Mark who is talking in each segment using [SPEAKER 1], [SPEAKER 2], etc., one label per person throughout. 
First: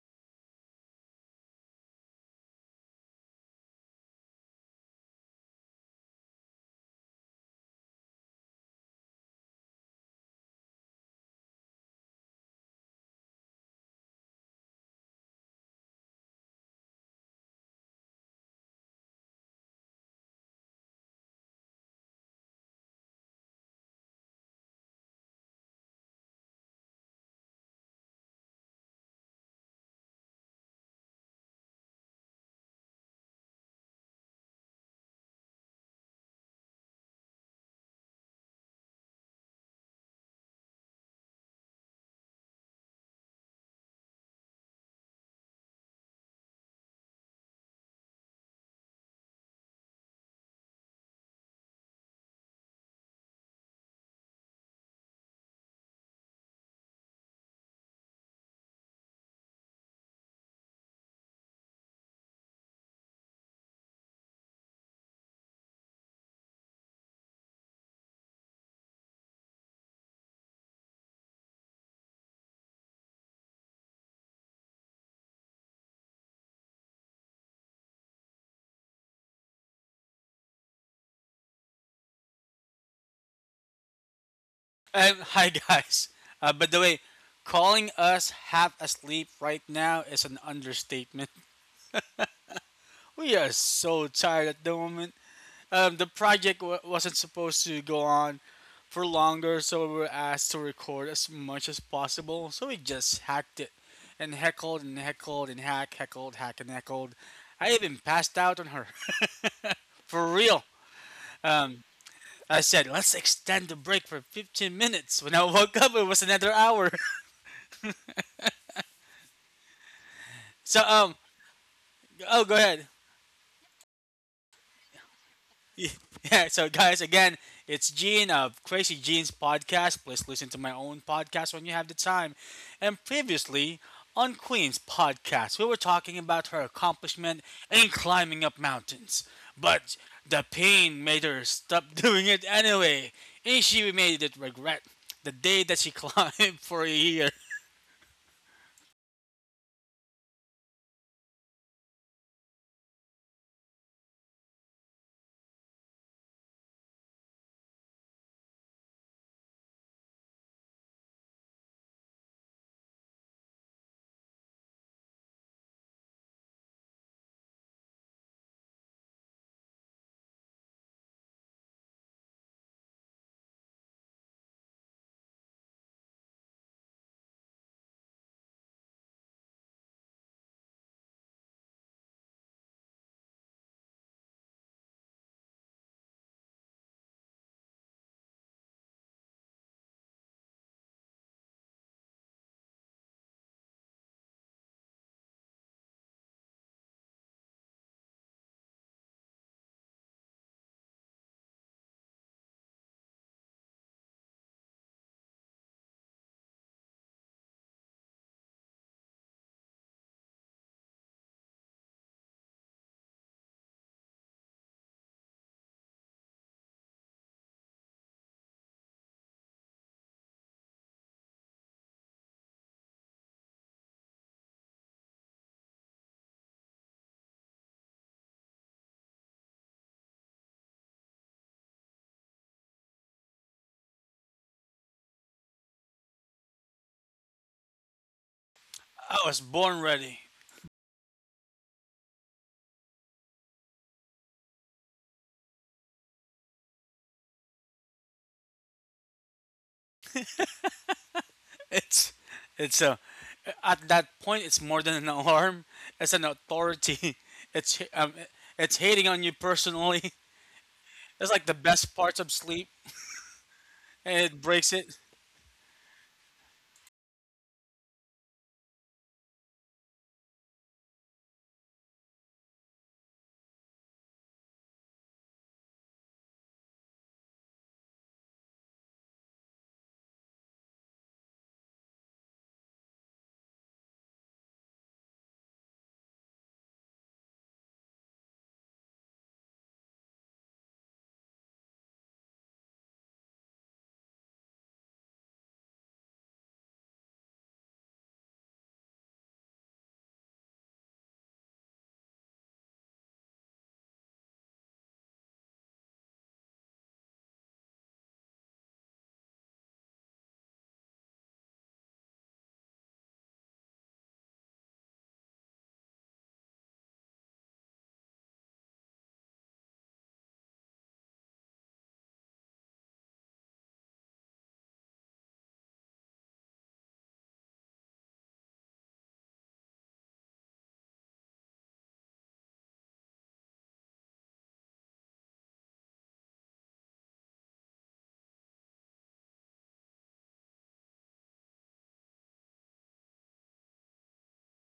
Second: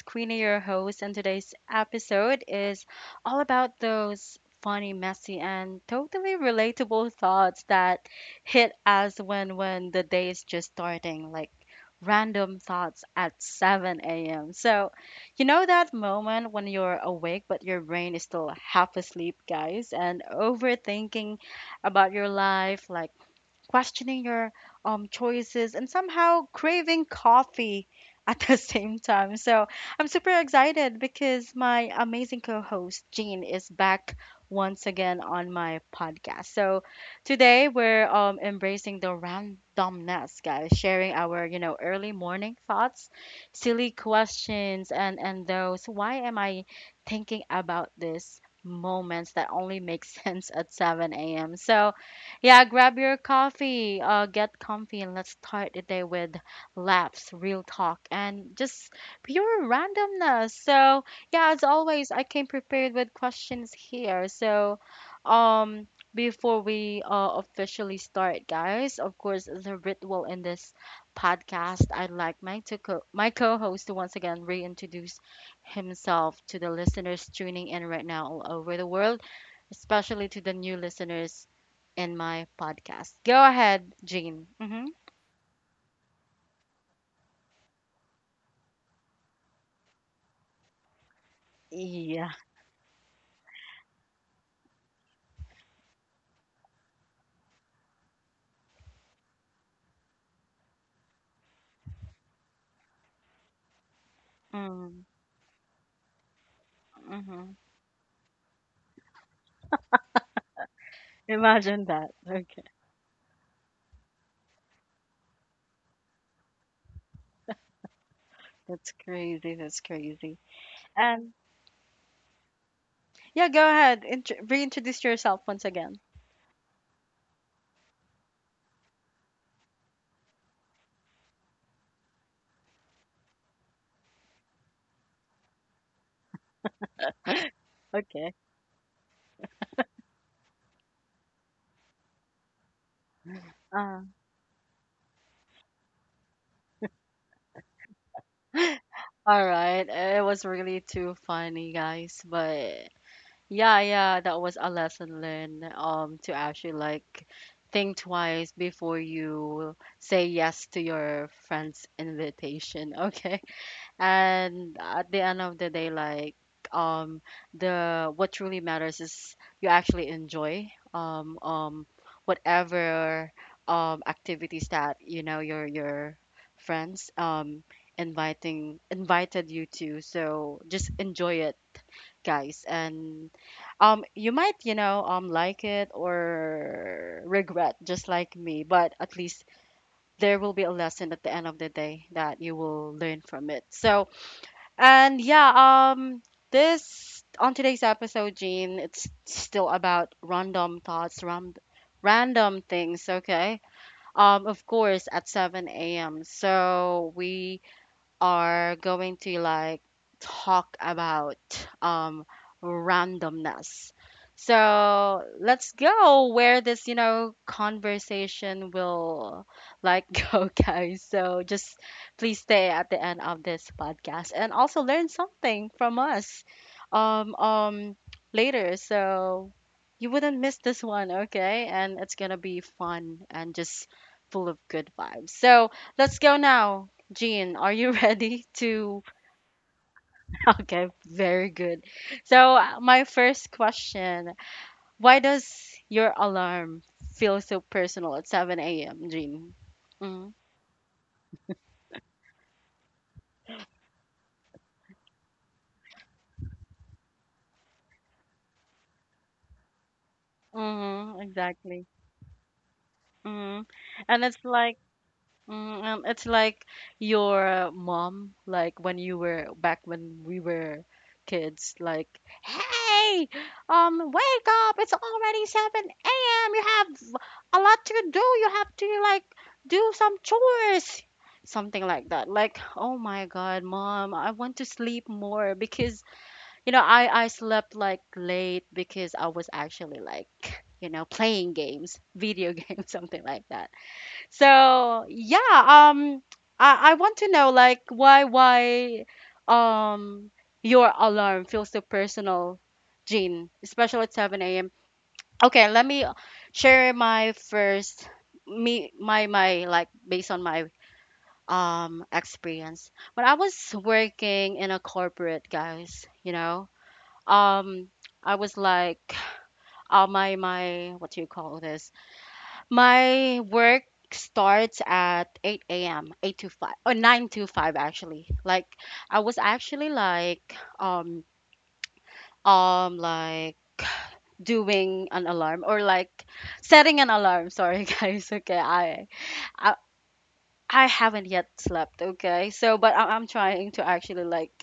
[SPEAKER 1] Queenie, your host, and today's episode is all about those funny, messy, and totally relatable thoughts that hit us when the day is just starting, like random thoughts at 7 a.m. So, you know that moment when you're awake but your brain is still half asleep, guys, and overthinking about your life, like questioning your choices, and somehow craving coffee at the same time. So I'm super excited because my amazing co host, Jean, is back once again on my podcast. So today we're embracing the randomness, guys, sharing our, you know, early morning thoughts, silly questions, and those why am I thinking about this moments that only make sense at 7 a.m. So, yeah, grab your coffee, get comfy, and let's start the day with laughs, real talk, and just pure randomness. So, yeah, as always, I came prepared with questions here. So, um, before we officially start, guys, of course, the ritual in this podcast, I'd like my co-host to once again reintroduce himself to the listeners tuning in right now all over the world, especially to the new listeners in my podcast. Go ahead, Jean. Mm-hmm.
[SPEAKER 2] Hi guys. By the way, calling us half asleep right now is an understatement.
[SPEAKER 1] Yeah.
[SPEAKER 2] We are so tired at the moment. The project wasn't supposed to go on for longer, so we were asked to record as much as possible. So we just hacked it and heckled and
[SPEAKER 1] Mm,
[SPEAKER 2] heckled and hack, heckled, hack and heckled.
[SPEAKER 1] mm-hmm.
[SPEAKER 2] I even passed out on her for real. Um,
[SPEAKER 1] Imagine that.
[SPEAKER 2] I
[SPEAKER 1] Okay.
[SPEAKER 2] said let's extend the break for 15 minutes. When I woke up, it was another hour.
[SPEAKER 1] That's crazy. That's crazy.
[SPEAKER 2] So um,
[SPEAKER 1] And
[SPEAKER 2] Oh, go ahead.
[SPEAKER 1] yeah, go ahead. Reintroduce yourself once again.
[SPEAKER 2] Yeah, so guys, again, it's Gene of Crazy Gene's podcast. Please listen to my own podcast when you have the time. And previously on Queen's podcast, we were talking about her accomplishment in
[SPEAKER 1] Okay.
[SPEAKER 2] climbing up mountains. But the pain made her stop doing it anyway, and she
[SPEAKER 1] Uh,
[SPEAKER 2] made it regret the day that she climbed for a year.
[SPEAKER 1] all right. It was really too funny, guys. But yeah, yeah, that was a lesson learned. To actually like think twice before you say yes to your friend's invitation. Okay. And at the end of the day, like um the what truly matters is you actually enjoy um um whatever activities that you know your friends inviting invited you to. So just enjoy it, guys. And you might, like it or regret just like me, but at least there will be a lesson at the end of the day that you will learn from it. So and yeah, this on today's episode, Gene, it's still about random thoughts, ram random things, okay? Of course, at 7 a.m. So we are going to like talk about um randomness. So let's go where this conversation will like go, guys. So just please stay at the end of this podcast and also learn something from us um um later. So you wouldn't miss this one, okay? And it's gonna be fun and just full of good vibes. So let's go now, Jean, are you ready to?
[SPEAKER 2] I was born ready.
[SPEAKER 1] Okay, very good. So, my first question, why does your alarm feel so personal at 7 a.m., Jean? Mm-hmm,
[SPEAKER 2] It's it's a At that point, it's more than an alarm. It's an authority. It's um, it's hating on you personally.
[SPEAKER 1] mm-hmm,
[SPEAKER 2] It's like the
[SPEAKER 1] exactly.
[SPEAKER 2] best parts of sleep,
[SPEAKER 1] Mm-hmm. And
[SPEAKER 2] and
[SPEAKER 1] it's
[SPEAKER 2] it breaks
[SPEAKER 1] like,
[SPEAKER 2] it.
[SPEAKER 1] Mm, um, it's like your mom, like when you were back when we were kids, like, hey, wake up! It's already 7 a.m. You have a lot to do. You have to like do some chores, something like that. Like, oh my God, mom, I want to sleep more because I slept like late because I was actually like playing games, video games, something like that. So yeah, I want to know like why um your alarm feels so personal, Jean, especially at 7 a.m. Okay, let me share my first me my my like based on my experience. When I was working in a corporate, guys, you know, um, I was like, my what do you call this? My work starts at 8 a.m., 8 to 5, or 9 to 5 actually. Like I was actually um like doing an alarm or like setting an alarm. Sorry guys. Okay. I I haven't yet slept, okay? So but I'm trying to actually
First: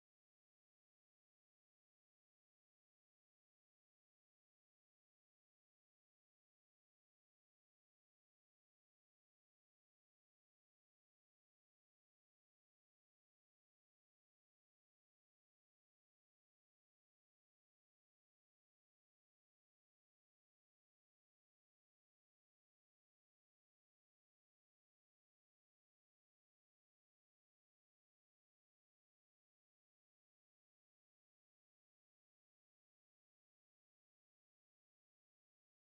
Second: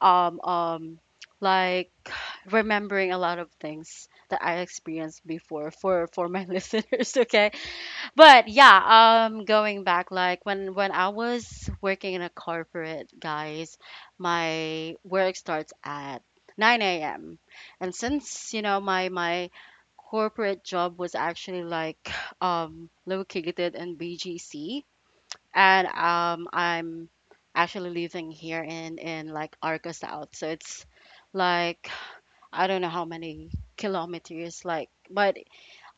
[SPEAKER 1] um um like remembering a lot of things that I experienced before for my listeners, okay? But yeah, going back, like when I was working in a corporate, guys, my work starts at 9 a.m. And since, you know, my corporate job was actually like located in BGC, and I'm actually living here in like Arca South, so it's like I don't know how many kilometers, like, but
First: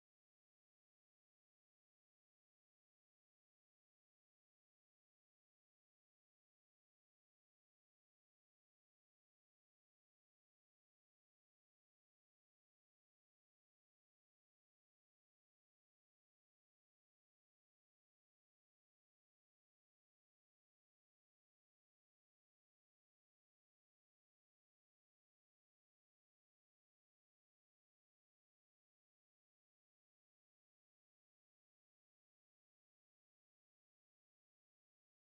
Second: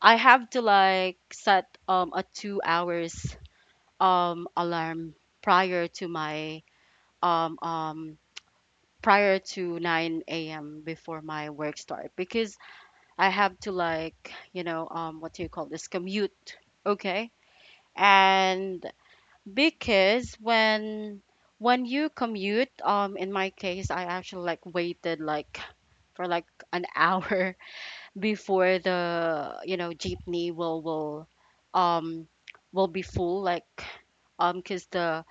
[SPEAKER 1] I have to like set a 2 hours alarm prior to my um um prior to 9 a.m. before my work start because I have to like what do you call this commute, okay, and because when you commute in my case I actually like waited like for like an hour before the jeepney um will be full, like, because the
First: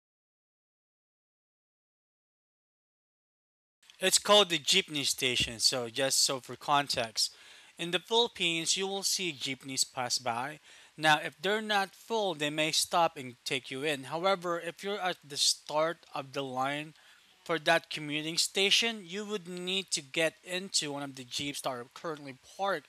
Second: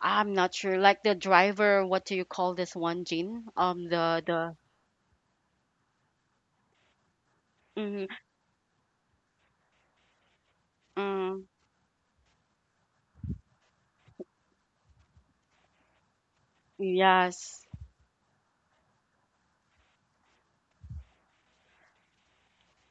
[SPEAKER 1] I'm not sure, like the driver, what do you call this one, Jean?
[SPEAKER 2] It's called
[SPEAKER 1] The
[SPEAKER 2] the jeepney station, so just so for context. In the
[SPEAKER 1] Mm.
[SPEAKER 2] Philippines, you will see jeepneys pass by. Now, if
[SPEAKER 1] Mm.
[SPEAKER 2] they're not full, they may stop and take you in. However, if you're at the start of the line for
[SPEAKER 1] Yes.
[SPEAKER 2] that commuting station, you would need to get into one of the jeeps that are currently parked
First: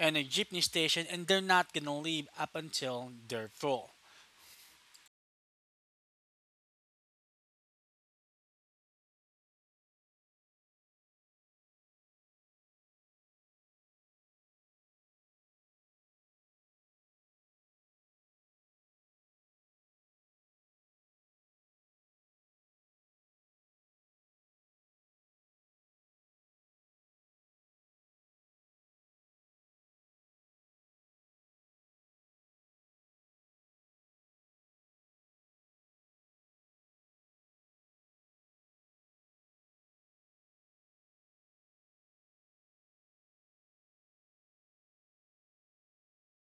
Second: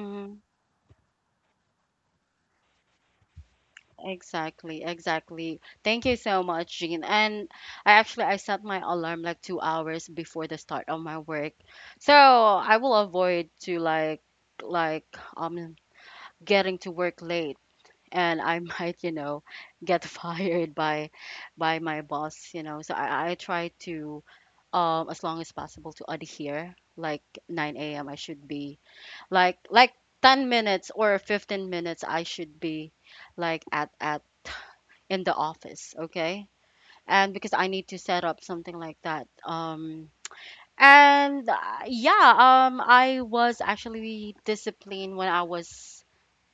[SPEAKER 2] in a jeepney station, and they're not gonna leave up until they're full.
[SPEAKER 1] Exactly, exactly. Thank you so much, Jean. And I actually I set my alarm like 2 hours before the start of my work, so I will avoid to like um getting to work late, and I might, get fired by my boss. So I try to as long as possible to adhere. Like 9 a.m. I should be like 10 minutes or 15 minutes, I should be like at in the office, okay? And because I need to set up something like that. And yeah, I was actually disciplined when I was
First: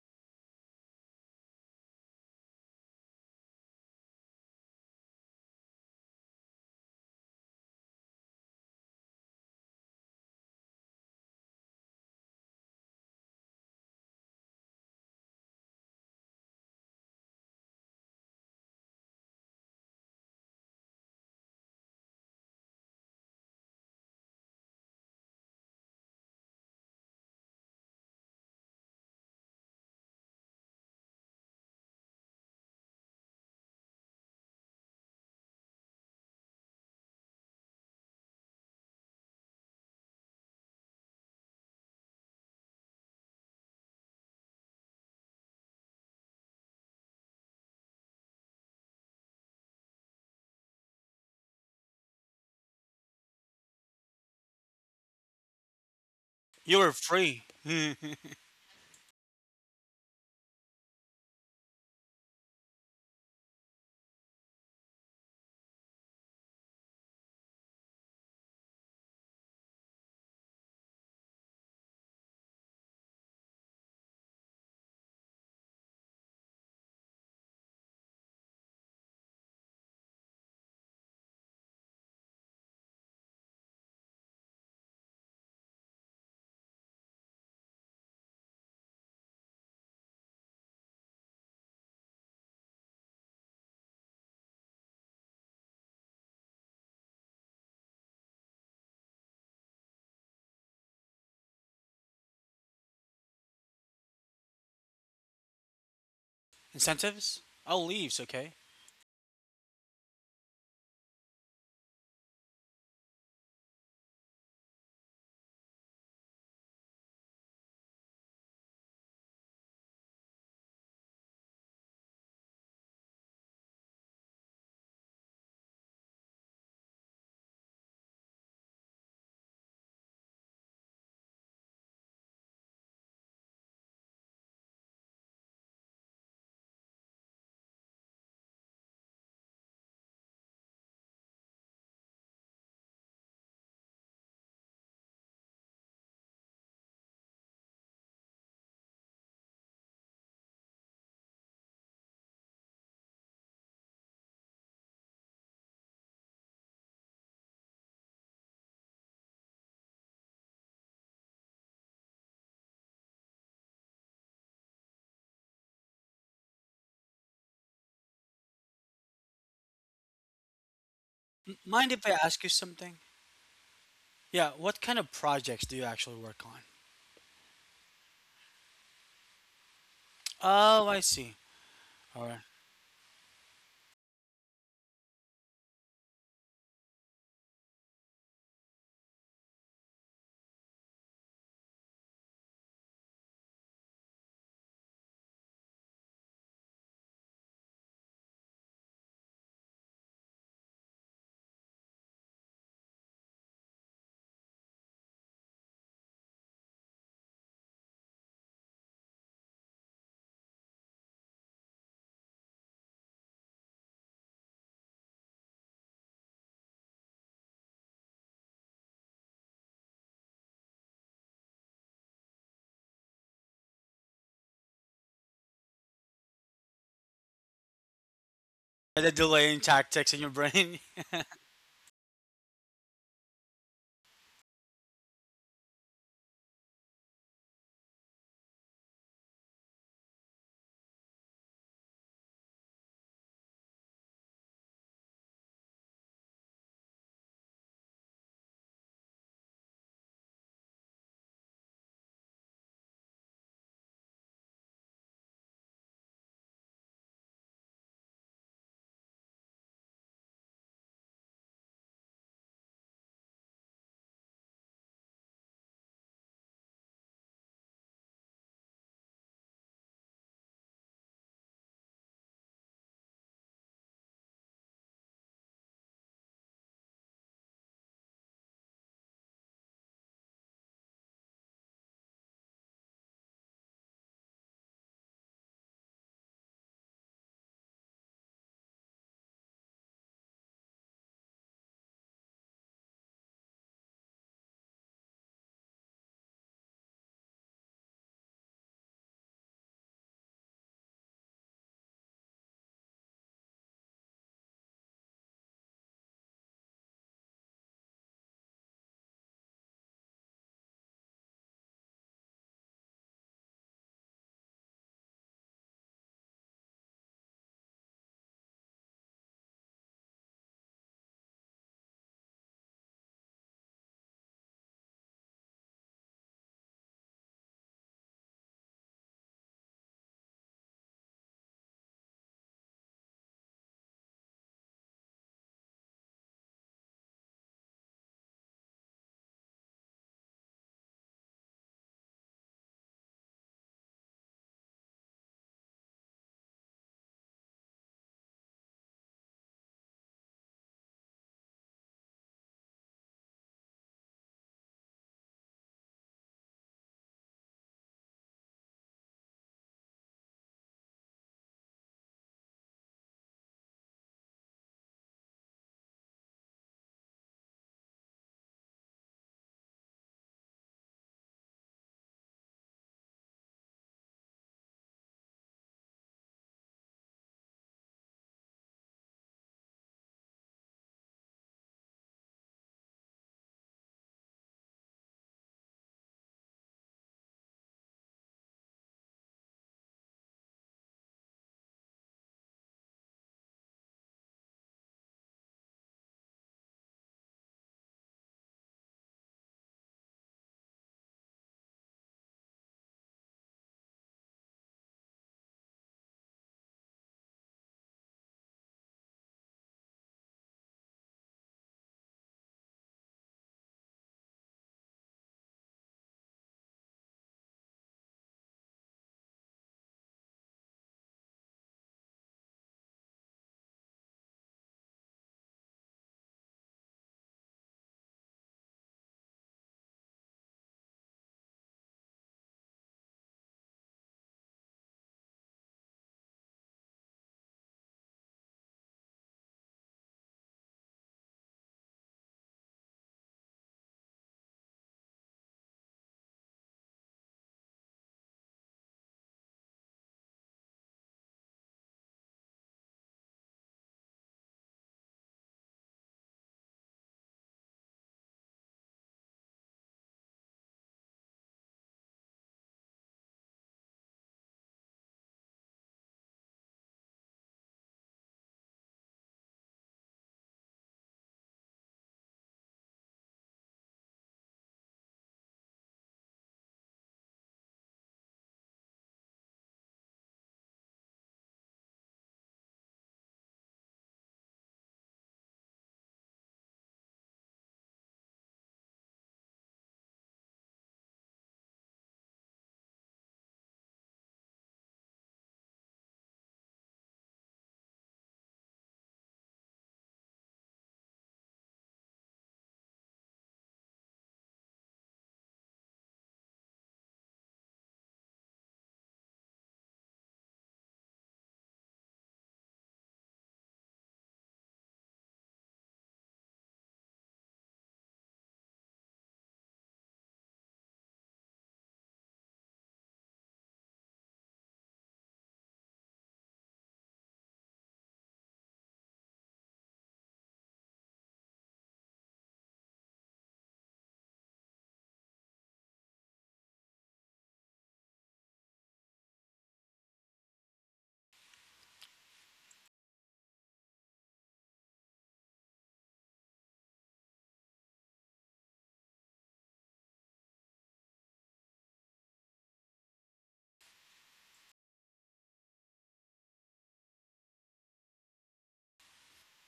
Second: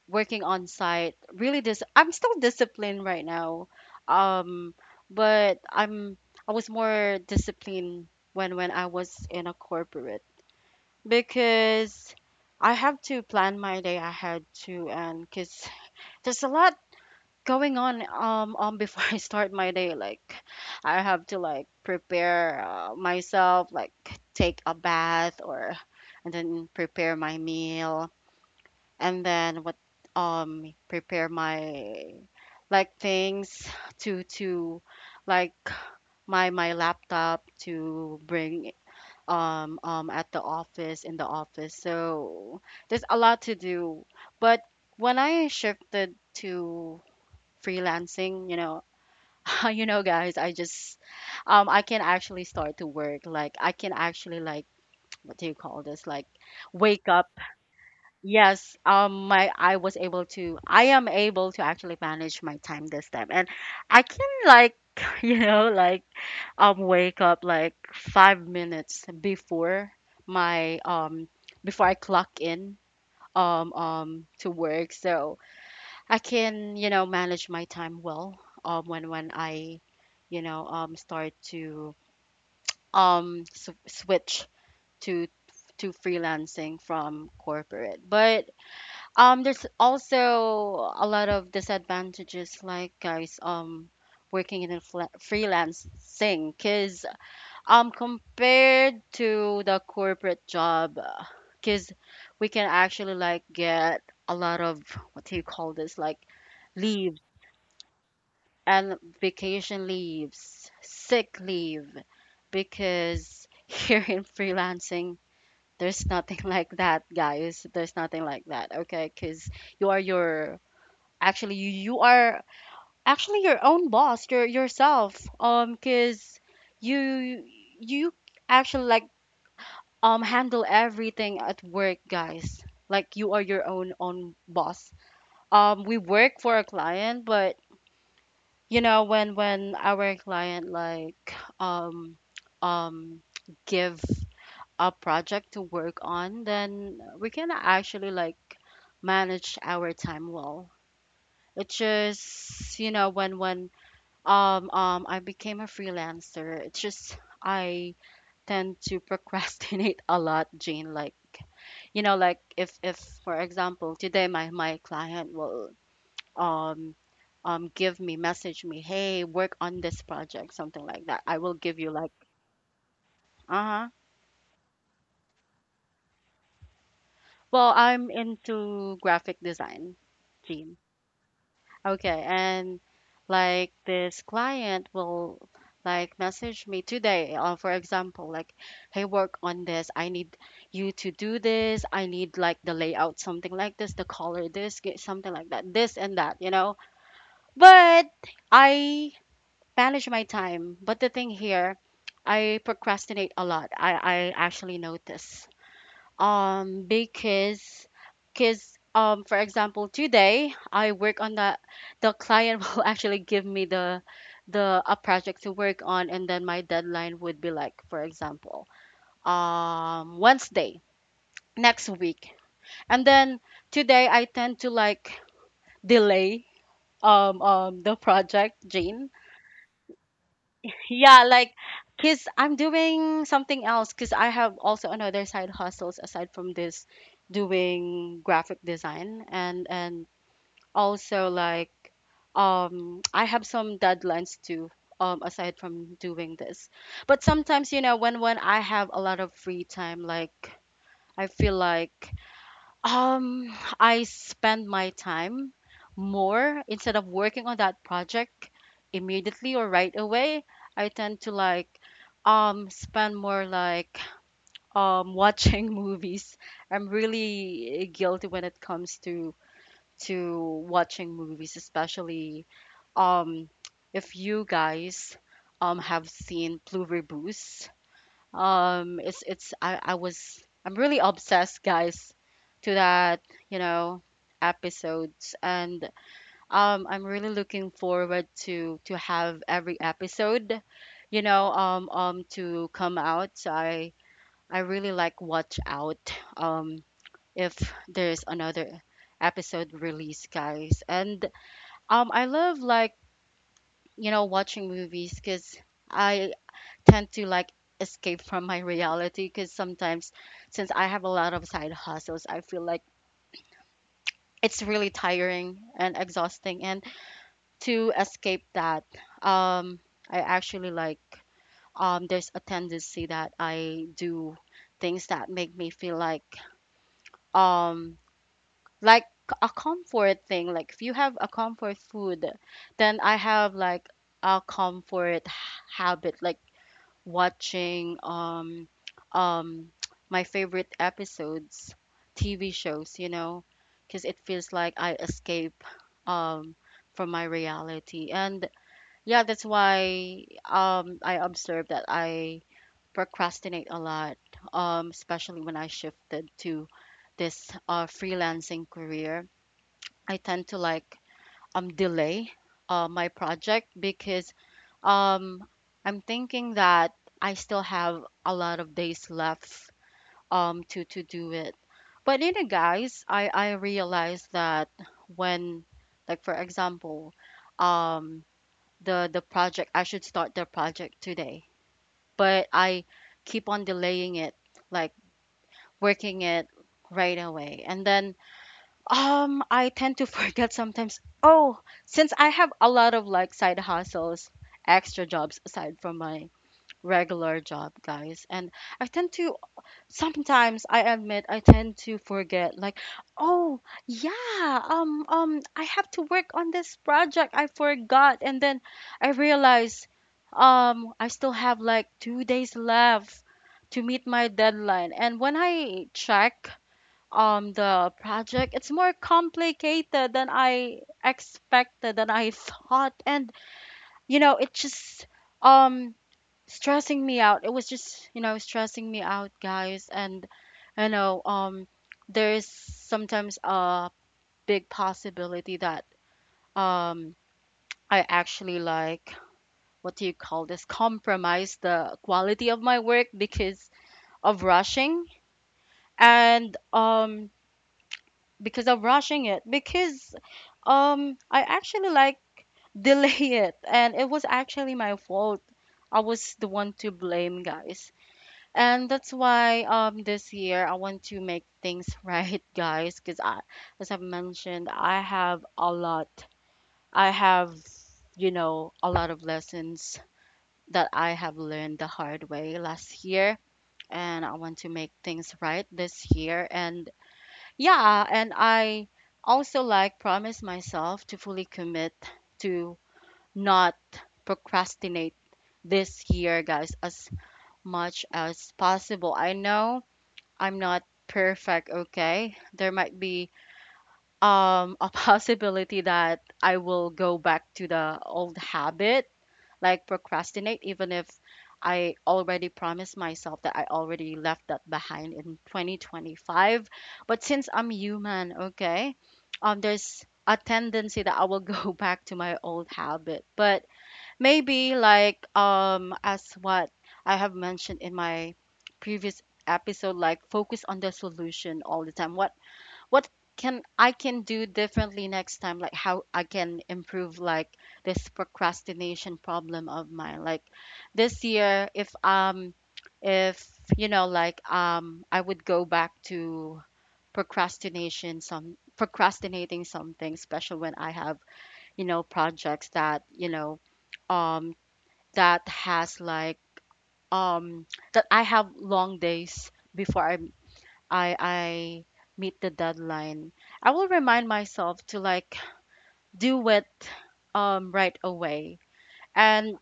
[SPEAKER 1] working on site, really dis I'm still disciplined right now, um but I was more disciplined when I was in a corporate because I have to plan my day ahead too, and because there's a lot going on before I start my day, like I have to like prepare myself, like take a bath, or and then prepare my meal, and then what prepare my like things, to like my laptop to bring at the office in the office. So there's a lot to do. But when I shifted to freelancing, you know, guys, I just I can actually start to work. Like I can actually like what do you call this? Like
[SPEAKER 2] You are
[SPEAKER 1] wake up.
[SPEAKER 2] free.
[SPEAKER 1] Yes, my I am able to actually manage my time this time, and I can like you know like wake up like 5 minutes before my before I clock in to work, so I can manage my time well when I start to s switch to to freelancing from corporate, but there's also a lot of disadvantages, like guys, working in a freelance thing, cause compared to the corporate job, cause we can actually like get a lot of what do you call this, like leaves
[SPEAKER 2] Incentives? Oh, leaves, okay.
[SPEAKER 1] and vacation leaves, sick leave, because here in freelancing, there's nothing like that, guys. There's nothing like that, okay? Cause you are your actually you are actually your own boss, yourself, because you you actually like handle everything at work, guys, like you are your own boss. Um, we work for a client, but when our client like um um give a project to work on, then we can actually like manage our time well. It's just when I became a freelancer. It's just I tend to procrastinate a lot, Jane. Like, like if for example today my client will um give me message me, hey, work on this project, something like that. I will give
[SPEAKER 2] Mind
[SPEAKER 1] you
[SPEAKER 2] if I
[SPEAKER 1] like,
[SPEAKER 2] ask you something?
[SPEAKER 1] uh-huh.
[SPEAKER 2] Yeah, what kind of projects do you actually work on?
[SPEAKER 1] Well, I'm into graphic design, Jane.
[SPEAKER 2] Oh, I see. All
[SPEAKER 1] Okay,
[SPEAKER 2] right.
[SPEAKER 1] and like this client will like message me today, for example, like, hey, work on this. I need you to do this. I need like the layout, something like this, the color, this, get something like that, this and that. But I manage my time. But the thing here, I procrastinate a lot. I actually notice um because because for example today I work on that, the client will actually give me the a project to work on, and then my deadline would be like for example Wednesday next week, and then today I tend to like delay the project,
[SPEAKER 2] The
[SPEAKER 1] Jane.
[SPEAKER 2] delaying tactics in your brain.
[SPEAKER 1] Yeah, like, cause I'm doing something else. Cause I have also another side hustles aside from this, doing graphic design and also like, I have some deadlines too. Aside from doing this, but sometimes when I have a lot of free time, like I feel like um, I spend my time more instead of working on that project immediately or right away. I tend to like spend more like watching movies. I'm really guilty when it comes to watching movies, especially um if you guys have seen Blue Boost. It's I was I'm really obsessed, guys, to that, you know, episodes, and I'm really looking forward to have every episode, to come out. So I really like watch out, if there's another episode release, guys, and I love watching movies because. I tend to like escape from my reality because sometimes since I have a lot of side hustles, I feel like it's really tiring and exhausting. And to escape that, um, I actually like there's a tendency that I do things that make me feel um like a comfort thing. Like if you have a comfort food, then I have like a comfort habit. Like watching um my favorite episodes, TV shows, you know, because it feels like I escape um from my reality. And yeah, that's why I observed that I procrastinate a lot, especially when I shifted to this freelancing career. I tend to like delay my project because um, I'm thinking that I still have a lot of days left to do it. But you know, guys, I realized that when, like for example, um the project I should start the project today, but I keep on delaying it, like working it right away. And then I tend to forget sometimes, oh, since I have a lot of like side hustles, extra jobs aside from my regular job, guys. And I tend to, sometimes I admit, I tend to forget, like, oh, yeah, I have to work on this project. I forgot. And then I realize, I still have like 2 days left to meet my deadline. And when I check, the project it's more complicated than I expected than I thought and you know it just um stressing me out. It was just, you know, stressing me out, guys. And you know, there is sometimes a big possibility that um, I actually like what do you call this? Compromise the quality of my work because of rushing and because of rushing it because I actually like delay it, and it was actually my fault. I was the one to blame, guys. And that's why this year I want to make things right, guys, because I as I've mentioned, I have a lot. I have, you know, a lot of lessons that I have learned the hard way last year and I want to make things right this year and yeah, and I also like promise myself to fully commit to not procrastinate this year, guys, as much as possible. I know I'm not perfect, okay? There might be a possibility that I will go back to the old habit, like procrastinate even if I already promised myself that I already left that behind in 2025. But since I'm human, okay? There's a tendency that I will go back to my old habit. But maybe like as what I have mentioned in my previous episode, like focus on the solution all the time. What can I can do differently next time? Like how I can improve like this procrastination problem of mine. Like this year, if you know like I would go back to procrastination some procrastinating something, especially when I have you know projects that you know um that has like um that I have long days before I meet the deadline. I will remind myself to like do it right away. And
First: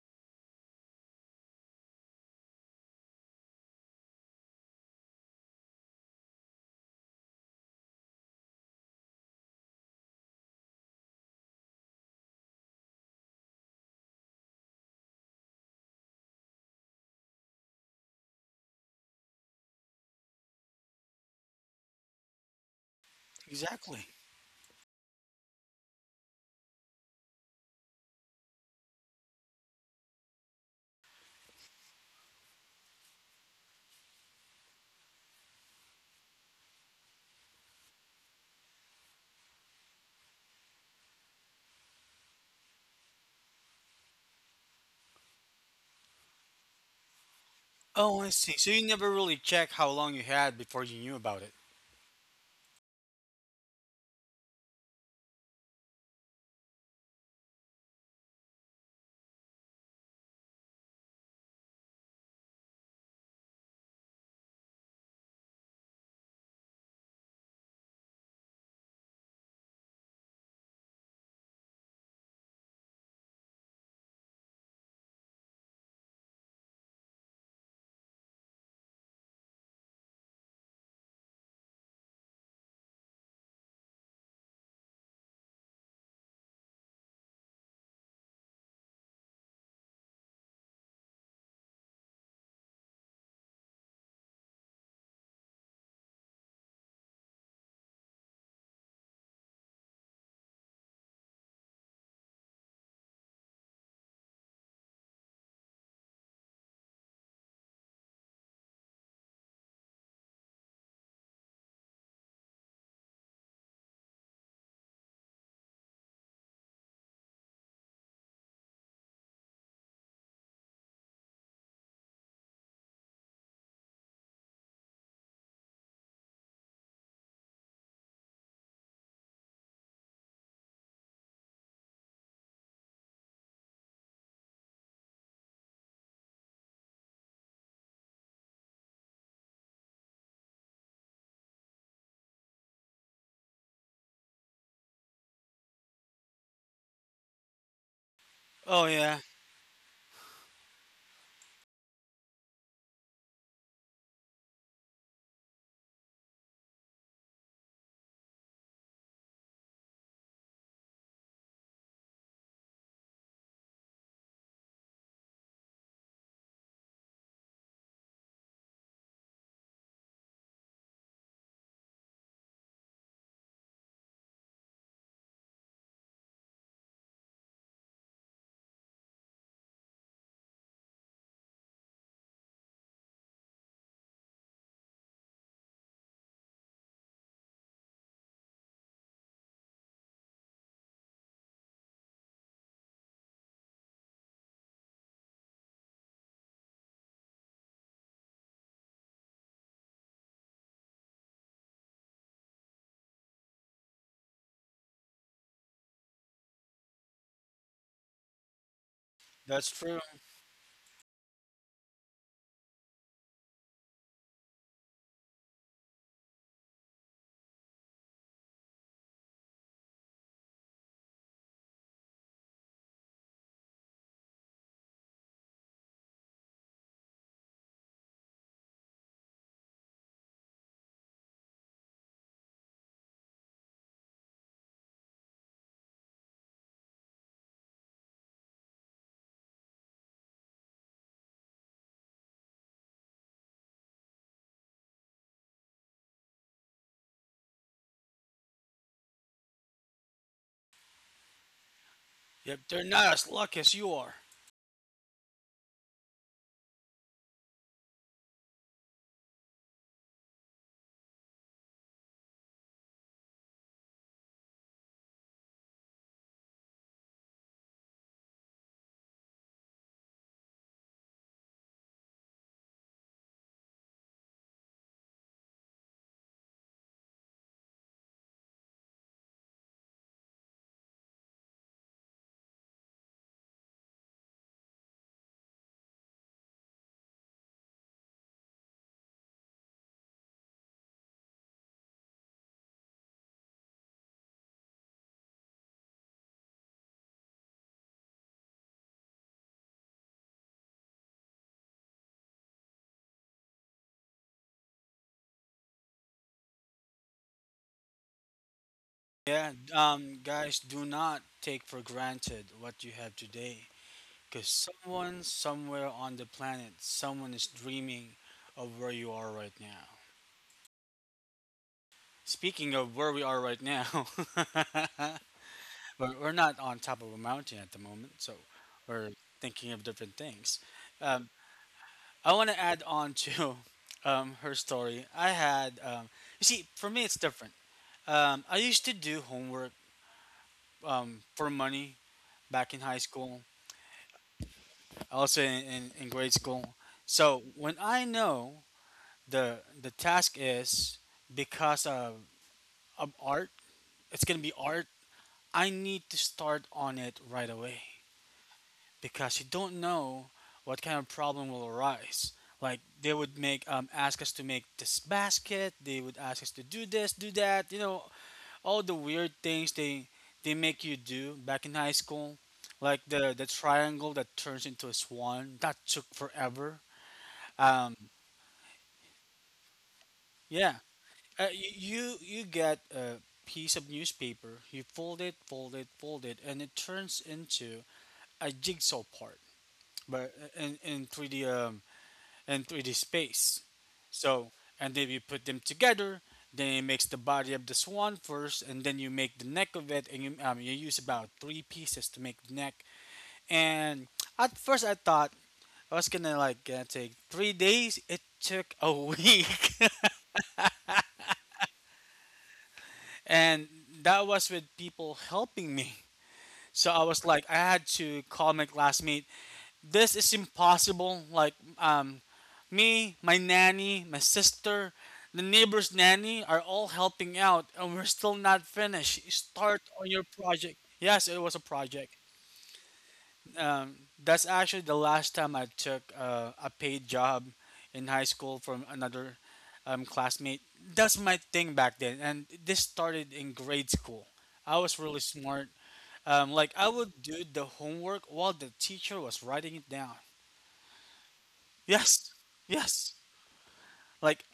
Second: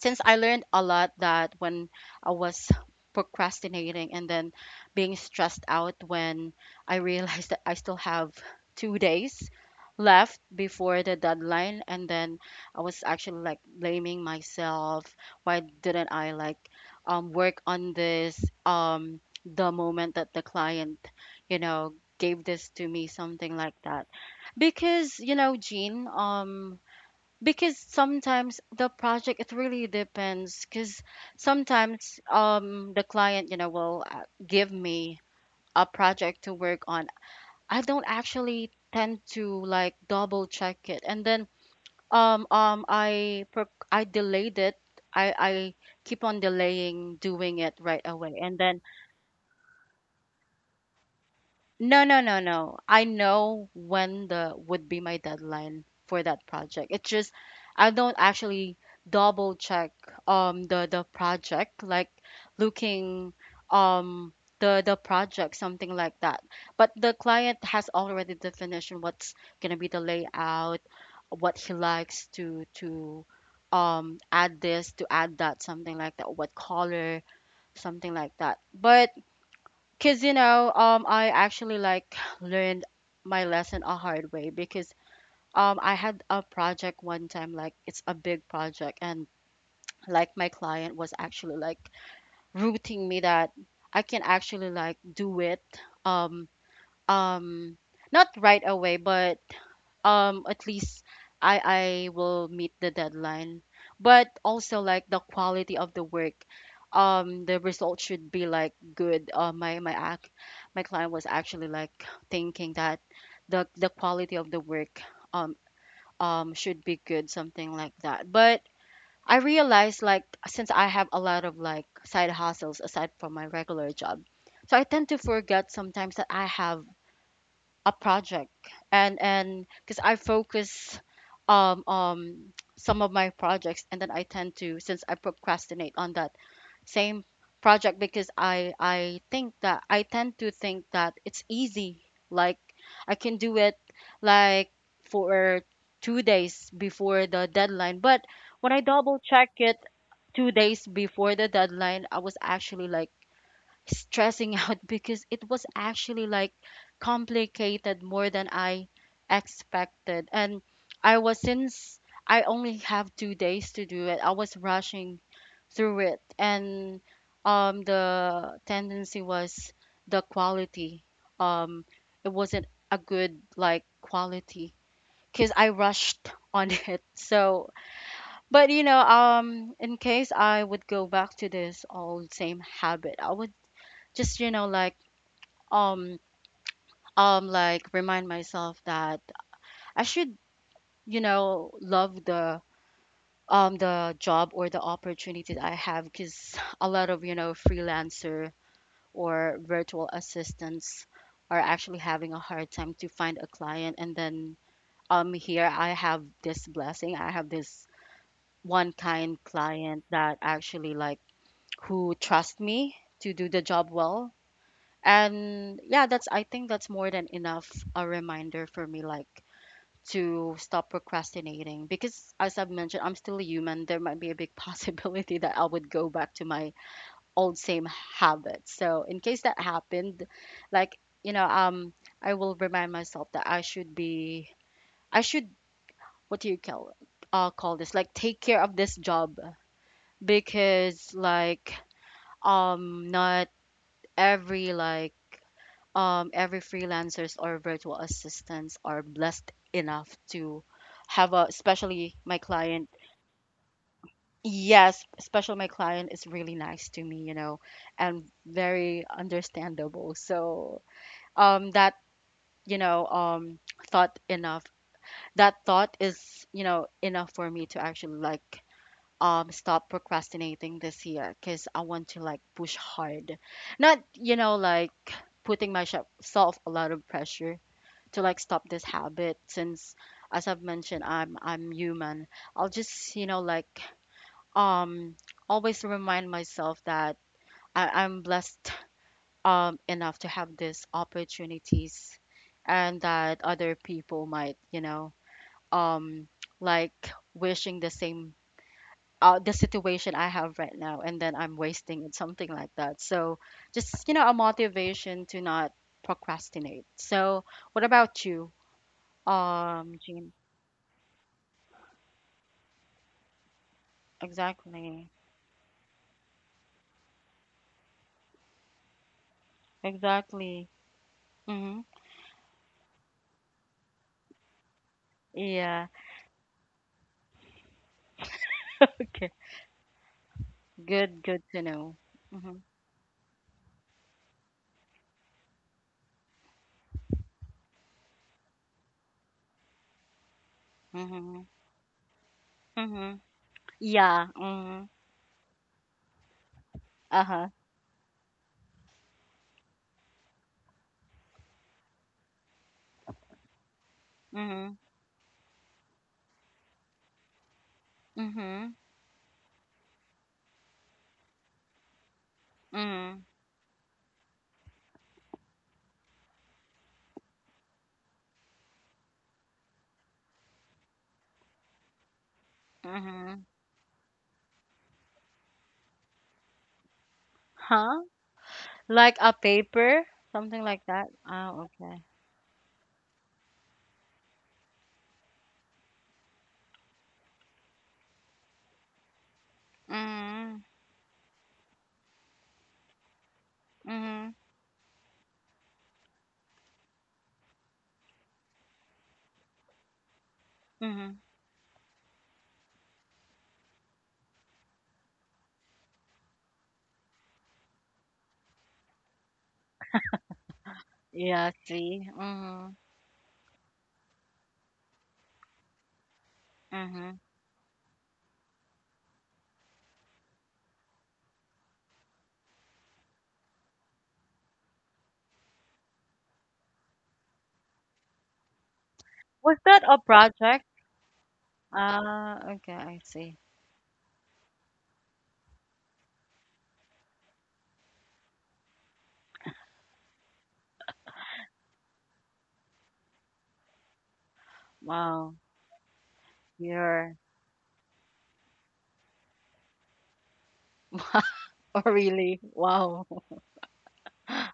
[SPEAKER 1] since I learned a lot that when I was procrastinating and then being stressed out when I realized that I still have 2 days left before the deadline and then I was actually like blaming myself why didn't I like work on this um the moment that the client you know gave this to me something like
[SPEAKER 2] Exactly.
[SPEAKER 1] that because you know Jean because sometimes the project it really depends because sometimes the client you know will give me a project to work on. I don't actually tend to like double check it and then I delayed it. I keep on delaying doing it right
[SPEAKER 2] Oh, I
[SPEAKER 1] away
[SPEAKER 2] see.
[SPEAKER 1] and
[SPEAKER 2] So
[SPEAKER 1] then
[SPEAKER 2] you never really check how long you had before you knew about it.
[SPEAKER 1] no, no, no, no. I know when the would be my deadline for that project. It's just I don't actually double check the project like looking um the project something like that. But the client has already definition what's gonna be the layout, what he likes to add this to add that something like that, what color something like that. But cause you know, I actually like learned my lesson a hard way because I had a project one time, like it's a big project, and like my client was actually like rooting me that I can actually like do it, um, um, not right away, but at least I will meet the deadline. But also like the quality of the work, the result should be like good. My client was actually like thinking that the quality of the work um should be good, something like that. But I realized like since I have a lot of like side hustles aside from my regular job, so I tend to forget sometimes that I have a project and because I focus some of my projects and then I tend to since I procrastinate on that same project because I think that I tend to think that it's easy like I can do it like for 2 days before the deadline but when I
[SPEAKER 2] Oh,
[SPEAKER 1] double
[SPEAKER 2] yeah,
[SPEAKER 1] check it 2 days before the deadline I was actually like stressing out because it was actually like complicated more than I expected. And I was since I only have 2 days to do it, I was rushing through it. And the tendency was the quality. Um, it wasn't a good like quality because I rushed on it. So, but you know, in case I would go back to this old same habit, I would just you know um like remind myself that I should you know love the job or the opportunity that I have because a lot of you know freelancer or virtual assistants are actually having a hard time to find a client and then here I have this blessing I have this one kind
[SPEAKER 2] that's true.
[SPEAKER 1] client that actually like who trust me to do the job well and yeah that's I think that's more than enough a reminder for me like to stop procrastinating because as I've mentioned, I'm still a human. There might be a big possibility that I would go back to my old same habits. So in case that happened, like, you know, I will remind myself that I should be I should what do you call call this? Like take care of this job because like not every like every freelancers or virtual assistants are blessed enough to have a especially my
[SPEAKER 2] Yep, they're
[SPEAKER 1] client
[SPEAKER 2] not as lucky as you are.
[SPEAKER 1] yes, especially my client is really nice to me, you know, and very understandable. So, that, you know, um, thought enough. That thought is, you know, enough for me to actually like, stop procrastinating this year because I want to like push hard. Not, you know, like putting myself a lot of pressure to like stop this habit since, as I've mentioned, I'm human. I'll just, you know, like um always remind myself that I'm blessed enough to have these opportunities and that other people might, you know, um like wishing the same the situation I have right now and then I'm wasting it, something like that. So just, you know, a motivation to not procrastinate. So what about you?
[SPEAKER 2] Yeah,
[SPEAKER 1] Jean.
[SPEAKER 2] guys, do not take for granted what you have today. Because
[SPEAKER 1] Exactly.
[SPEAKER 2] someone somewhere on the planet, someone is dreaming of where you are right now.
[SPEAKER 1] Exactly. Mm-hmm.
[SPEAKER 2] Speaking of where we are right now,
[SPEAKER 1] Yeah.
[SPEAKER 2] but we're not on top of a mountain at the moment, so we're
[SPEAKER 1] Okay.
[SPEAKER 2] thinking of different things.
[SPEAKER 1] Good,
[SPEAKER 2] Um,
[SPEAKER 1] good to know.
[SPEAKER 2] I want to
[SPEAKER 1] Mhm,
[SPEAKER 2] add on to her story. You see, for me it's different. I used to do homework
[SPEAKER 1] mhm,
[SPEAKER 2] for money back in high
[SPEAKER 1] mhm.
[SPEAKER 2] school,
[SPEAKER 1] Yeah. Mhm.
[SPEAKER 2] also in grade school. So
[SPEAKER 1] Uh-huh.
[SPEAKER 2] when I know the task is because of art, it's gonna be
[SPEAKER 1] Mhm,
[SPEAKER 2] art. I need to start on it right away.
[SPEAKER 1] mhm,
[SPEAKER 2] Because you don't know what kind of problem will arise. Like they
[SPEAKER 1] mhm,
[SPEAKER 2] would make ask us to make this basket. They would ask us to do this, do that. You know all the weird things they make you do back in high school, like the
[SPEAKER 1] mhm.
[SPEAKER 2] the triangle that turns into a swan. That took forever. Um,
[SPEAKER 1] Huh? Like a paper, something
[SPEAKER 2] yeah,
[SPEAKER 1] like that.
[SPEAKER 2] uh,
[SPEAKER 1] Oh,
[SPEAKER 2] y-
[SPEAKER 1] okay.
[SPEAKER 2] you you get a piece of newspaper. You fold it, fold it, fold it, and it turns into a jigsaw part. But
[SPEAKER 1] Mhm,
[SPEAKER 2] in 3D and 3D space.
[SPEAKER 1] mhm,
[SPEAKER 2] So, and then you put them together, then it makes the body of the swan first, and then you make the neck of it, and you use
[SPEAKER 1] mhm.
[SPEAKER 2] about three pieces to make the neck. And at first, I thought I was gonna take 3 days. It took a week,
[SPEAKER 1] Yeah. See. Mhm,
[SPEAKER 2] and that was with people helping me. So I
[SPEAKER 1] mhm.
[SPEAKER 2] was like, I had to call my classmate this is impossible. Like me, my nanny, my sister, the neighbor's nanny are all helping out, and we're still not finished.
[SPEAKER 1] Was
[SPEAKER 2] Start
[SPEAKER 1] that a
[SPEAKER 2] on your
[SPEAKER 1] project?
[SPEAKER 2] project. Yes, it was a project.
[SPEAKER 1] Ah, okay. I see.
[SPEAKER 2] Um, that's actually the last time I took a paid job in high school from another classmate. That's my thing back then, and this started in grade school. I was really
[SPEAKER 1] Wow.
[SPEAKER 2] smart. Like I would
[SPEAKER 1] You're.
[SPEAKER 2] do the homework while the teacher was writing it down.
[SPEAKER 1] Oh,
[SPEAKER 2] Yes.
[SPEAKER 1] really? Wow.
[SPEAKER 2] Yes. Like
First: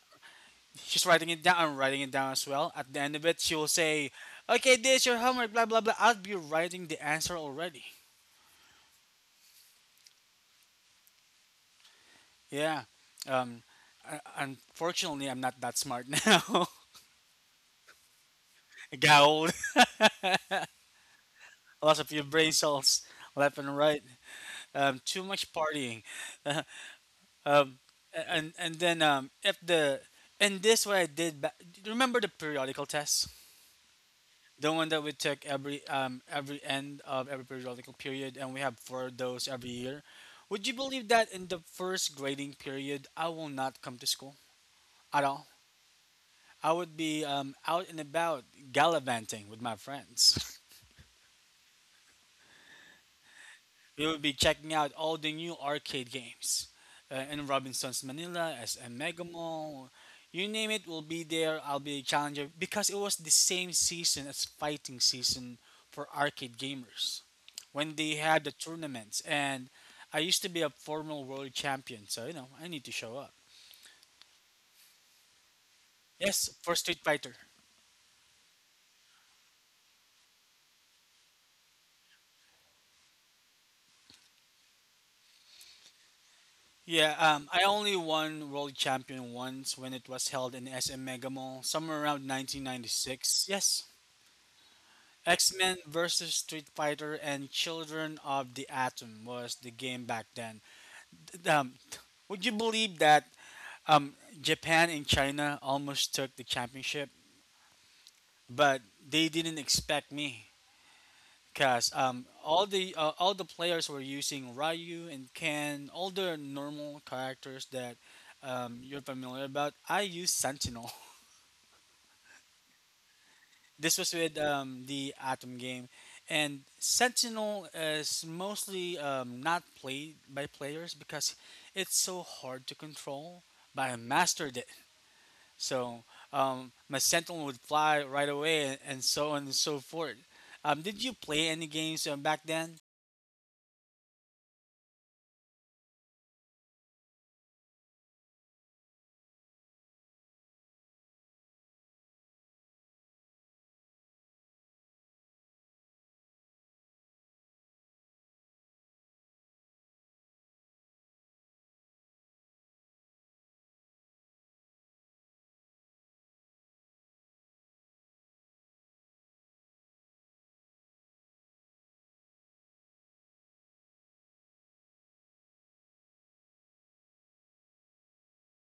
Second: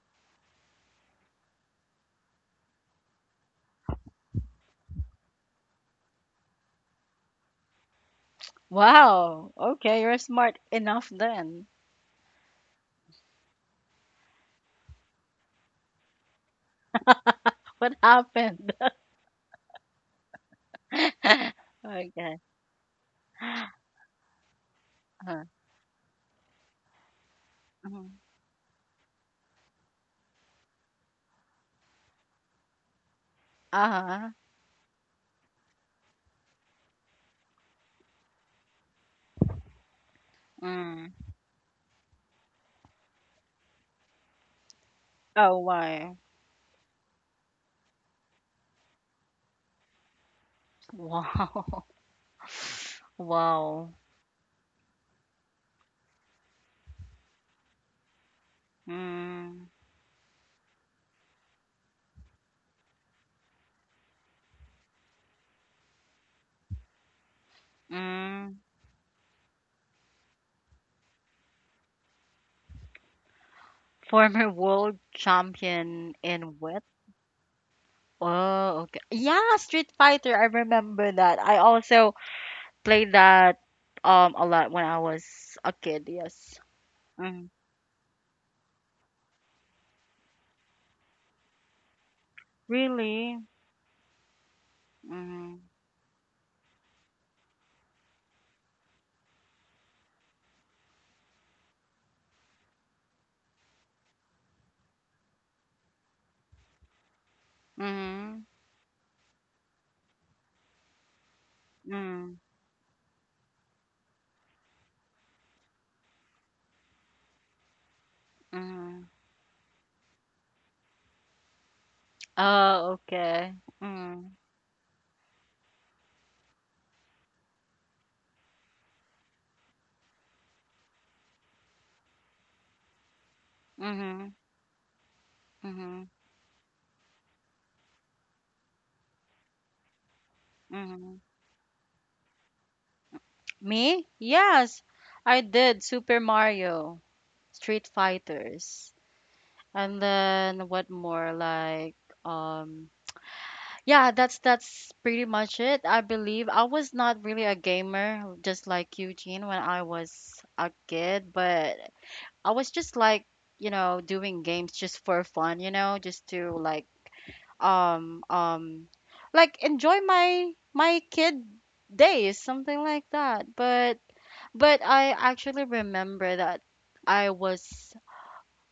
[SPEAKER 2] she's writing it down. I'm writing it down as well. At the end of it, she will say, "Okay, this your homework." Blah blah blah. I'll be writing the answer already.
[SPEAKER 1] Wow. Okay. You're smart enough then.
[SPEAKER 2] Yeah. Um. Unfortunately, I'm not that smart now.
[SPEAKER 1] What happened?
[SPEAKER 2] I got old. Lots of your
[SPEAKER 1] Okay.
[SPEAKER 2] brain cells left
[SPEAKER 1] Uh,
[SPEAKER 2] and right. Too much partying. Um.
[SPEAKER 1] mhm.
[SPEAKER 2] And then. If the and this what I did. Remember the periodical tests.
[SPEAKER 1] Uh-huh.
[SPEAKER 2] The one that we take every end of every periodical period, and we have four of those every year. Would you believe
[SPEAKER 1] Mm.
[SPEAKER 2] that in the first grading period I will not come to school at all?
[SPEAKER 1] Oh, wow.
[SPEAKER 2] I would be out and about gallivanting with my friends.
[SPEAKER 1] Wow. Wow.
[SPEAKER 2] We will be checking out all the new arcade games in Robinson's Manila, as a Mega
[SPEAKER 1] Mm.
[SPEAKER 2] Mall. You name it, we'll be there. I'll be a challenger because it was the same season as fighting season for arcade gamers when they had the
[SPEAKER 1] Mm.
[SPEAKER 2] tournaments. And I used to be a former world champion, so you know I need to show up.
[SPEAKER 1] Former world champion
[SPEAKER 2] Yes,
[SPEAKER 1] in
[SPEAKER 2] for
[SPEAKER 1] what?
[SPEAKER 2] Street Fighter.
[SPEAKER 1] Oh, okay. Yeah, Street Fighter. I remember that. I also played that a lot when I was a kid. Yes.
[SPEAKER 2] Yeah,
[SPEAKER 1] Mm.
[SPEAKER 2] I only won world champion once when it was held in SM Mega Mall, somewhere around
[SPEAKER 1] Really?
[SPEAKER 2] 1996. Yes, X
[SPEAKER 1] Mm.
[SPEAKER 2] Men versus Street Fighter and Children of the Atom was the game back then. Um, would you believe that um, Japan and China almost took the championship,
[SPEAKER 1] Mm.
[SPEAKER 2] but they didn't expect me because
[SPEAKER 1] Mm.
[SPEAKER 2] all the players were using Ryu and Ken, all the normal characters that you're
[SPEAKER 1] Mm.
[SPEAKER 2] familiar about. I use Sentinel.
[SPEAKER 1] Oh, okay.
[SPEAKER 2] This was
[SPEAKER 1] Mm.
[SPEAKER 2] with the Atom game, and Sentinel is mostly not played by players because it's so hard to control. But I
[SPEAKER 1] Mm-hmm.
[SPEAKER 2] mastered it,
[SPEAKER 1] Mm-hmm.
[SPEAKER 2] so my Sentinel would fly right away, and so on and so forth. Did you
[SPEAKER 1] Mm-hmm.
[SPEAKER 2] play any games back then?
[SPEAKER 1] Me? Yes, I did Super Mario, Street Fighters, and then what more? Like, um, yeah, that's pretty much it. I believe I was not really a gamer, just like Eugene when I was a kid, but I was just like, doing games just for fun, just to um, um, like enjoy my kid days, something like that. But I actually remember that I was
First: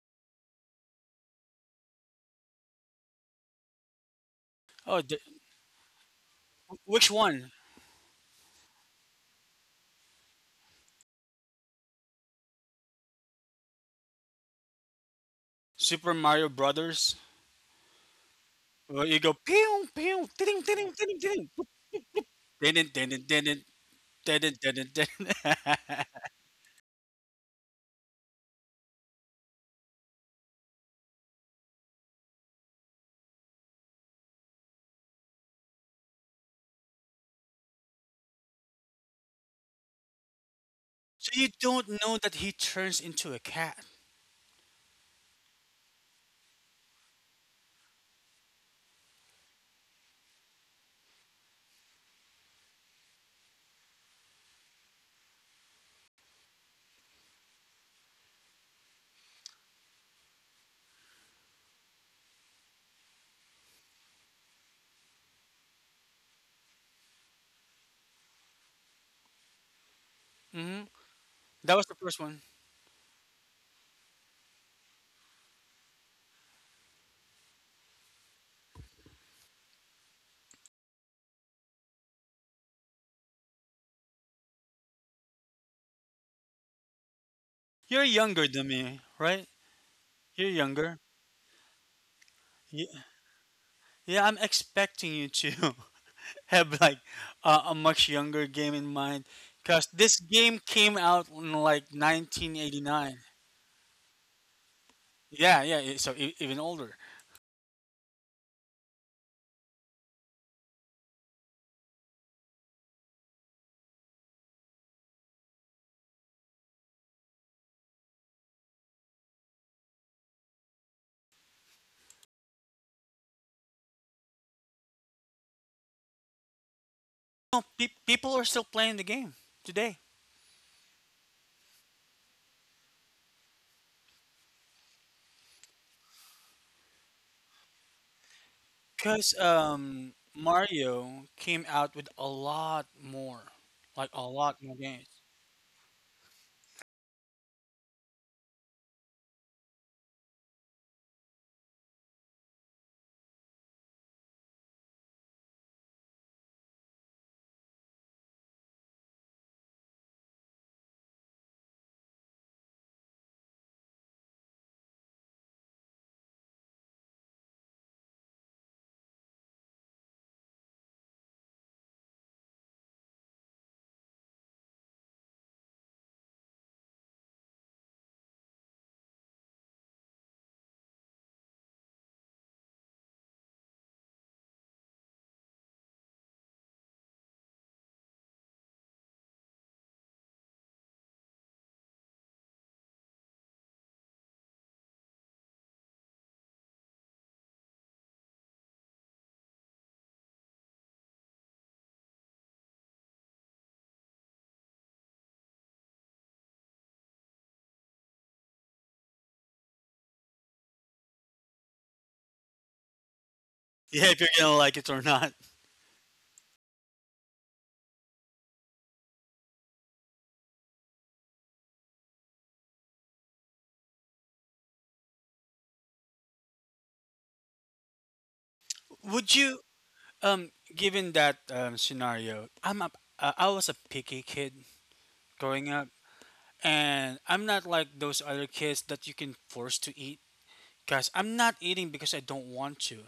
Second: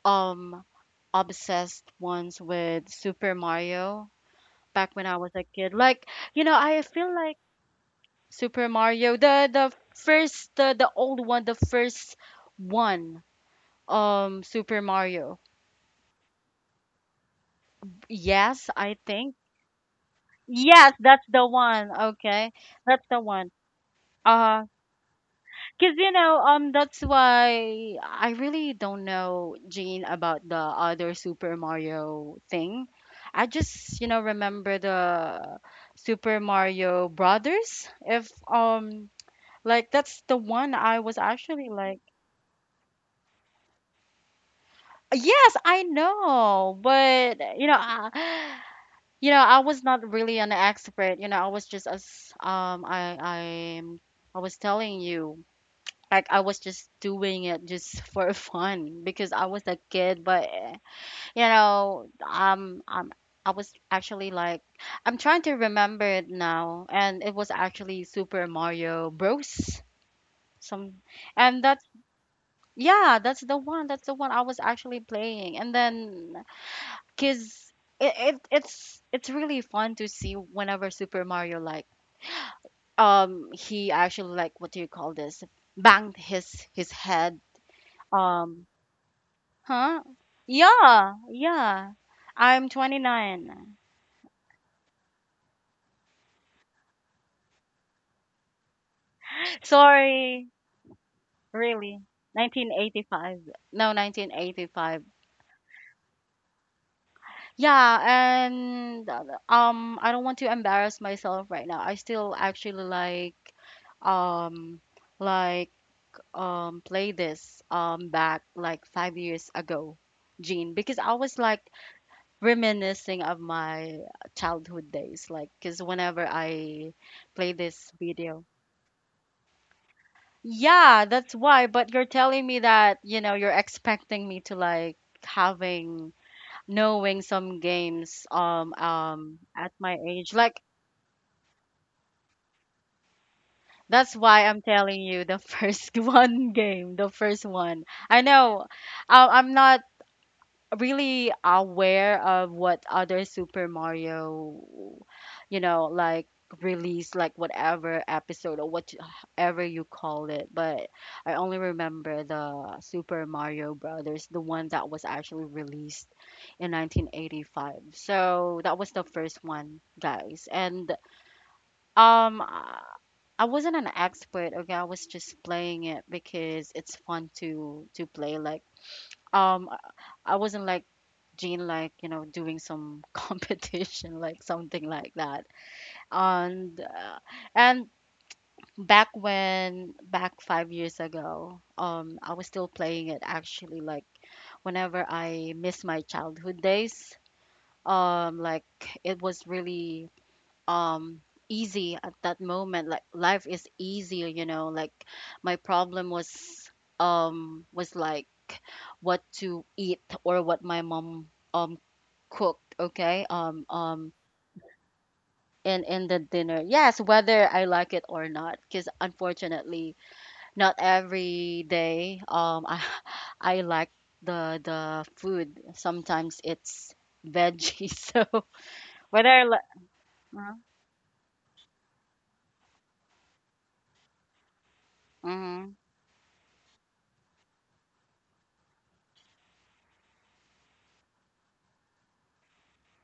[SPEAKER 1] um obsessed once with Super Mario back
[SPEAKER 2] Oh,
[SPEAKER 1] when I was a kid. Like, you know, I
[SPEAKER 2] which
[SPEAKER 1] feel like
[SPEAKER 2] one?
[SPEAKER 1] Super Mario, the first the old one, the first one, Super Mario.
[SPEAKER 2] Super Mario Brothers.
[SPEAKER 1] Yes, I
[SPEAKER 2] Well, you go
[SPEAKER 1] think.
[SPEAKER 2] pew pew ting ting ting
[SPEAKER 1] Yes,
[SPEAKER 2] ting
[SPEAKER 1] that's the
[SPEAKER 2] ting
[SPEAKER 1] one. Okay.
[SPEAKER 2] ting
[SPEAKER 1] That's the one.
[SPEAKER 2] ting ting ting
[SPEAKER 1] Uh,
[SPEAKER 2] ting ting.
[SPEAKER 1] Because you know, that's why I really don't know Jean about the other Super Mario thing. I just you know remember the Super Mario Brothers. If like that's the one I was
[SPEAKER 2] So you
[SPEAKER 1] actually
[SPEAKER 2] don't
[SPEAKER 1] like,
[SPEAKER 2] know that he turns into a cat.
[SPEAKER 1] yes, I know, but you know, I, I was not really an expert. You know, I was just as um, I I I was telling you. Like I was just doing it just for fun because I was a kid, but you know, I was actually like, I'm trying to remember it now, and it was actually Super Mario Bros.
[SPEAKER 2] Hmm.
[SPEAKER 1] Some, and
[SPEAKER 2] That was
[SPEAKER 1] that's
[SPEAKER 2] the first one.
[SPEAKER 1] Yeah, that's the one. That's the one I was actually playing, and then cause it's really fun to see whenever Super Mario like he actually like what do you call this, banged his head.
[SPEAKER 2] You're younger than
[SPEAKER 1] um
[SPEAKER 2] me, right?
[SPEAKER 1] Huh?
[SPEAKER 2] You're younger.
[SPEAKER 1] Yeah, yeah. I'm
[SPEAKER 2] Yeah,
[SPEAKER 1] 29.
[SPEAKER 2] yeah, I'm expecting you to have like a much younger game in mind because this
[SPEAKER 1] Sorry,
[SPEAKER 2] game came out in like
[SPEAKER 1] really.
[SPEAKER 2] 1989.
[SPEAKER 1] 1985. No, 1985.
[SPEAKER 2] Yeah, yeah. So even older.
[SPEAKER 1] Yeah, and I don't want to embarrass myself right now. I still actually like um like play this back like 5 years ago, Gene, because I was like reminiscing of my childhood days, like cuz whenever I play
[SPEAKER 2] No,
[SPEAKER 1] this
[SPEAKER 2] people are
[SPEAKER 1] video.
[SPEAKER 2] still playing the game today
[SPEAKER 1] Yeah, that's why. But you're telling me that, you know, you're expecting me to like having knowing some games
[SPEAKER 2] because
[SPEAKER 1] at my age. Like
[SPEAKER 2] Mario came out with a lot more, like a
[SPEAKER 1] that's why
[SPEAKER 2] lot
[SPEAKER 1] I'm
[SPEAKER 2] more games.
[SPEAKER 1] telling you the first one game, the first one. I know, I'm not really aware of what other Super Mario, you know, like release, like whatever episode or whatever you call it. But I only remember the Super Mario Brothers, the one that was actually released in 1985. So that was the first one, guys. And um, I I wasn't an expert. Okay, I was just playing it because it's fun to play. Like um I I wasn't like Jean, like you know, doing some competition, like something like that. And and back when, back 5 years ago, I was still playing it actually, like whenever I miss my childhood days. Like it was really um easy at that moment, like life is easier, you know. Like my problem was like what to eat, or what my mom um cooked, okay.
[SPEAKER 2] Yeah, if you're gonna like it or not.
[SPEAKER 1] In the dinner, yes, whether I like it or not, because unfortunately not every day i like the food. Sometimes it's veggie so whether
[SPEAKER 2] Would
[SPEAKER 1] I
[SPEAKER 2] you,
[SPEAKER 1] like,
[SPEAKER 2] Given that scenario, I was a picky kid growing
[SPEAKER 1] mm-hmm,
[SPEAKER 2] up, and I'm not like those other kids that you can force to eat. Because I'm not eating because I don't want to.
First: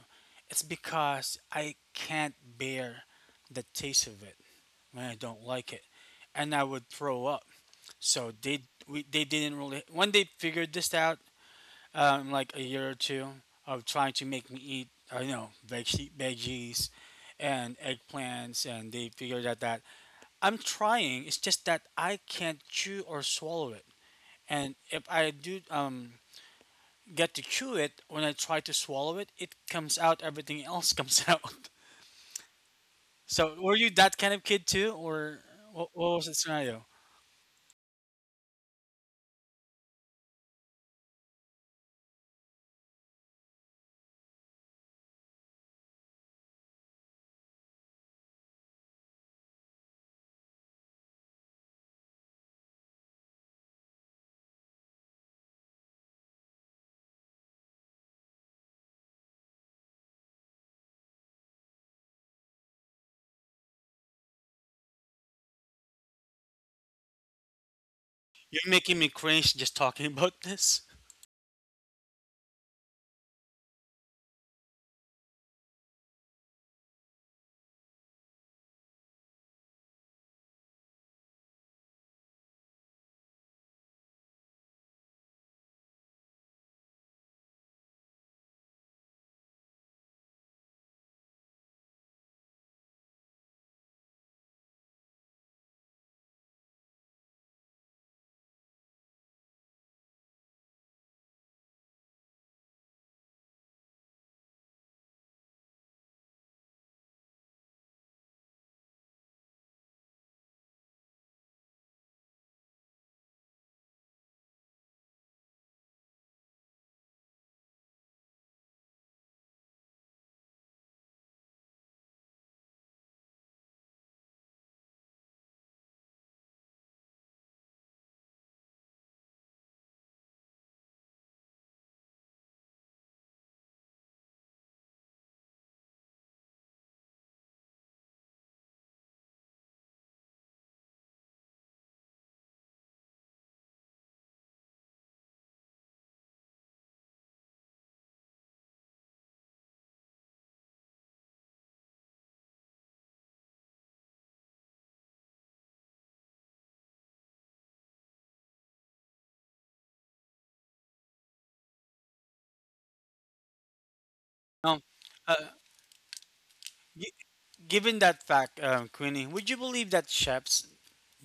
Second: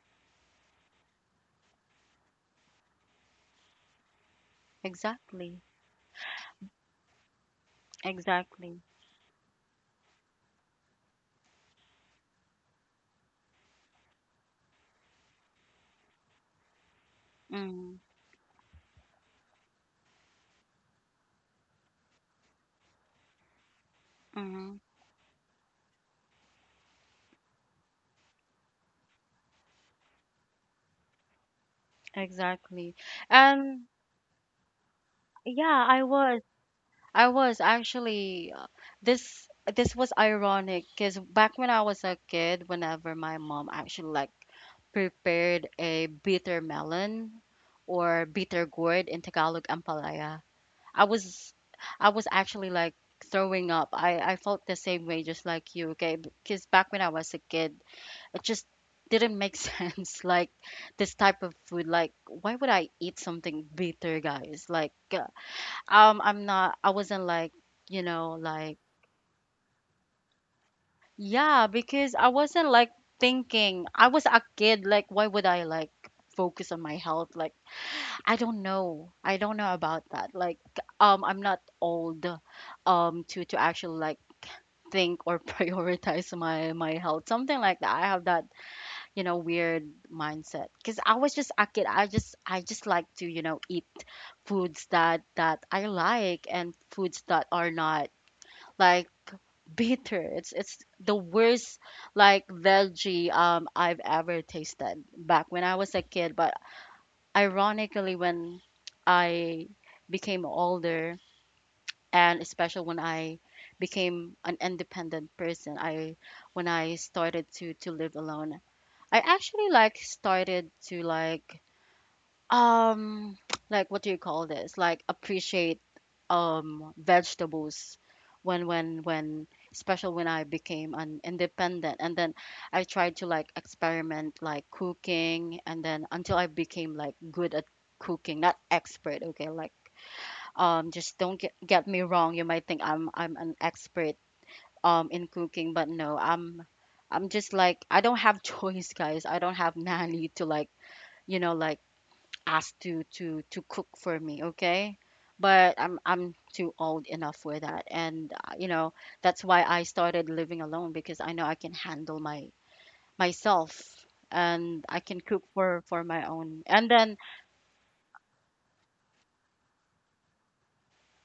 [SPEAKER 2] It's because I can't bear the taste of it when I don't
[SPEAKER 1] exactly.
[SPEAKER 2] like it, and I would throw up. So they
[SPEAKER 1] Exactly.
[SPEAKER 2] we, they didn't really when they figured this out like a year or two of trying to make me eat, veggies and
[SPEAKER 1] Mm-hmm.
[SPEAKER 2] eggplants, and they figured out that I'm trying. It's just that I can't chew or swallow it, and
[SPEAKER 1] Mm-hmm.
[SPEAKER 2] if I do get to chew it, when I try to swallow it, it comes out. Everything else comes out.
[SPEAKER 1] Exactly.
[SPEAKER 2] So were
[SPEAKER 1] And
[SPEAKER 2] you that kind of kid too, or
[SPEAKER 1] yeah,
[SPEAKER 2] what,
[SPEAKER 1] I
[SPEAKER 2] what was the
[SPEAKER 1] was.
[SPEAKER 2] scenario?
[SPEAKER 1] I was actually this this was ironic because back when I was a kid, whenever my mom actually like prepared a bitter melon or bitter gourd, in Tagalog ampalaya, I was I was actually like throwing up. I felt the same way just like you, okay? Because back when I was a kid, it just didn't make sense, like this type of food, like why would I eat something bitter, guys, like I wasn't like, you know,
[SPEAKER 2] You're
[SPEAKER 1] like,
[SPEAKER 2] making me cringe just talking about this.
[SPEAKER 1] yeah, because I wasn't like thinking. I was a kid, like why would I like focus on my health, like I don't know about that. Like I'm not old to actually like think or prioritize my health, something like that. I have that, you know, weird mindset because I was just a kid. I just like to, you know, eat foods that I like, and foods that are not like bitter. It's the worst like veggie I've ever tasted back when I was a kid. But ironically, when I became older, and especially when I became an independent person, I when I started to live alone, I actually like started to like, um like what do you call this, like appreciate vegetables, when especially when I became an independent. And then I tried to like experiment like cooking, and then until I became like good at cooking, not expert, okay? Like just don't get me wrong, you might think I'm an expert in cooking, but no, i'm just like, I don't have choice, guys. I don't have nanny to like, you know, like ask to cook for me, okay. But i'm too old enough for that. And you know, that's why I started living alone, because I know I can handle my myself,
[SPEAKER 2] Um,
[SPEAKER 1] and I can
[SPEAKER 2] uh,
[SPEAKER 1] cook for my own. And
[SPEAKER 2] Gi-
[SPEAKER 1] then,
[SPEAKER 2] Given that fact, Queenie, would you believe that chefs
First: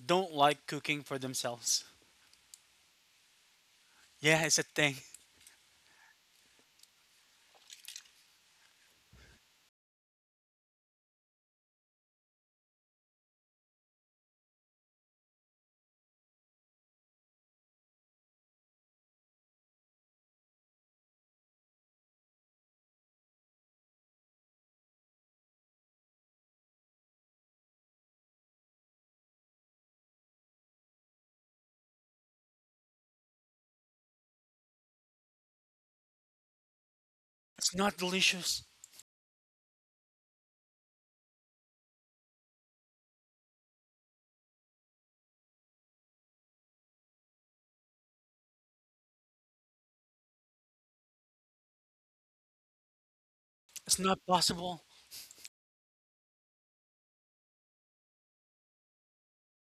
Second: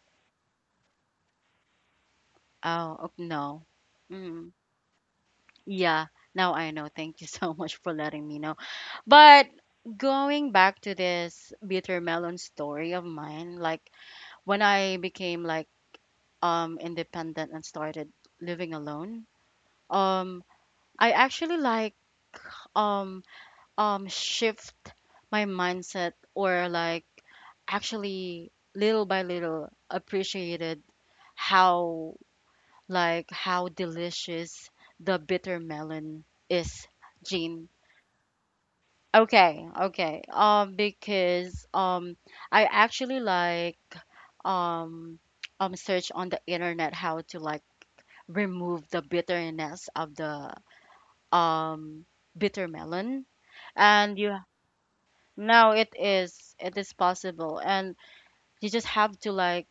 [SPEAKER 2] don't like cooking for themselves?
[SPEAKER 1] oh no.
[SPEAKER 2] Yeah,
[SPEAKER 1] Mm.
[SPEAKER 2] it's a thing.
[SPEAKER 1] Yeah, now I know. Thank you so much for letting me know. But going back to this bitter melon story of mine, like when I became like independent and started living alone, um I actually like um shift my mindset, or like actually little by little appreciated how, like how delicious the bitter melon is, Jean.
[SPEAKER 2] It's not delicious.
[SPEAKER 1] Okay, okay. Because I actually like um, search on the internet how to like remove the bitterness of the um bitter melon.
[SPEAKER 2] It's
[SPEAKER 1] And
[SPEAKER 2] not
[SPEAKER 1] you
[SPEAKER 2] possible.
[SPEAKER 1] now it is possible, and you just have to like,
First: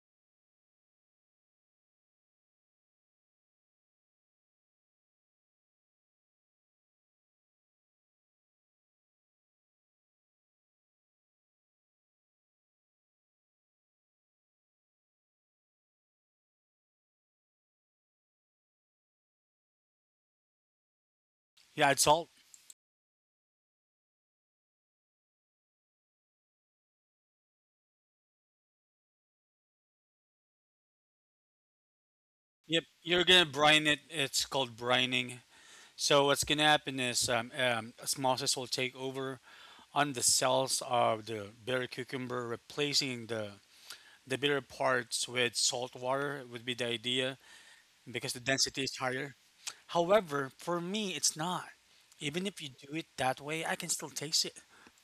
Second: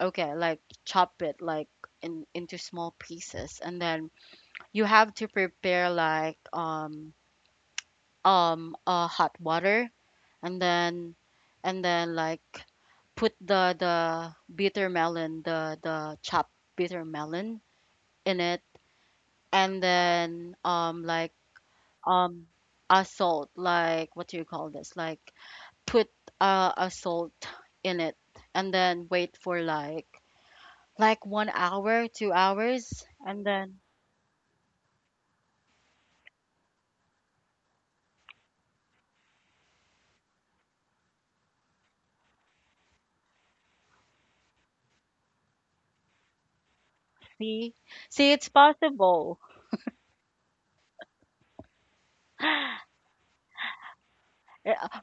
[SPEAKER 1] okay, like chop it like in into small pieces, and then you have to prepare like hot water, and then like put the bitter melon, the chopped bitter melon in it, and then like
[SPEAKER 2] Yeah, add salt.
[SPEAKER 1] um a salt, like what do you call this? Like put a salt in it, and then wait for like 1 hour, two
[SPEAKER 2] Yep,
[SPEAKER 1] hours,
[SPEAKER 2] you're
[SPEAKER 1] and
[SPEAKER 2] gonna
[SPEAKER 1] then
[SPEAKER 2] brine it. It's called brining. So what's gonna happen is osmosis will take over on the cells of the bitter cucumber, replacing the bitter parts with salt water would be the idea,
[SPEAKER 1] see see
[SPEAKER 2] because the
[SPEAKER 1] it's
[SPEAKER 2] density is higher.
[SPEAKER 1] possible.
[SPEAKER 2] However, for me, it's not. Even if you do it that way, I can still taste it.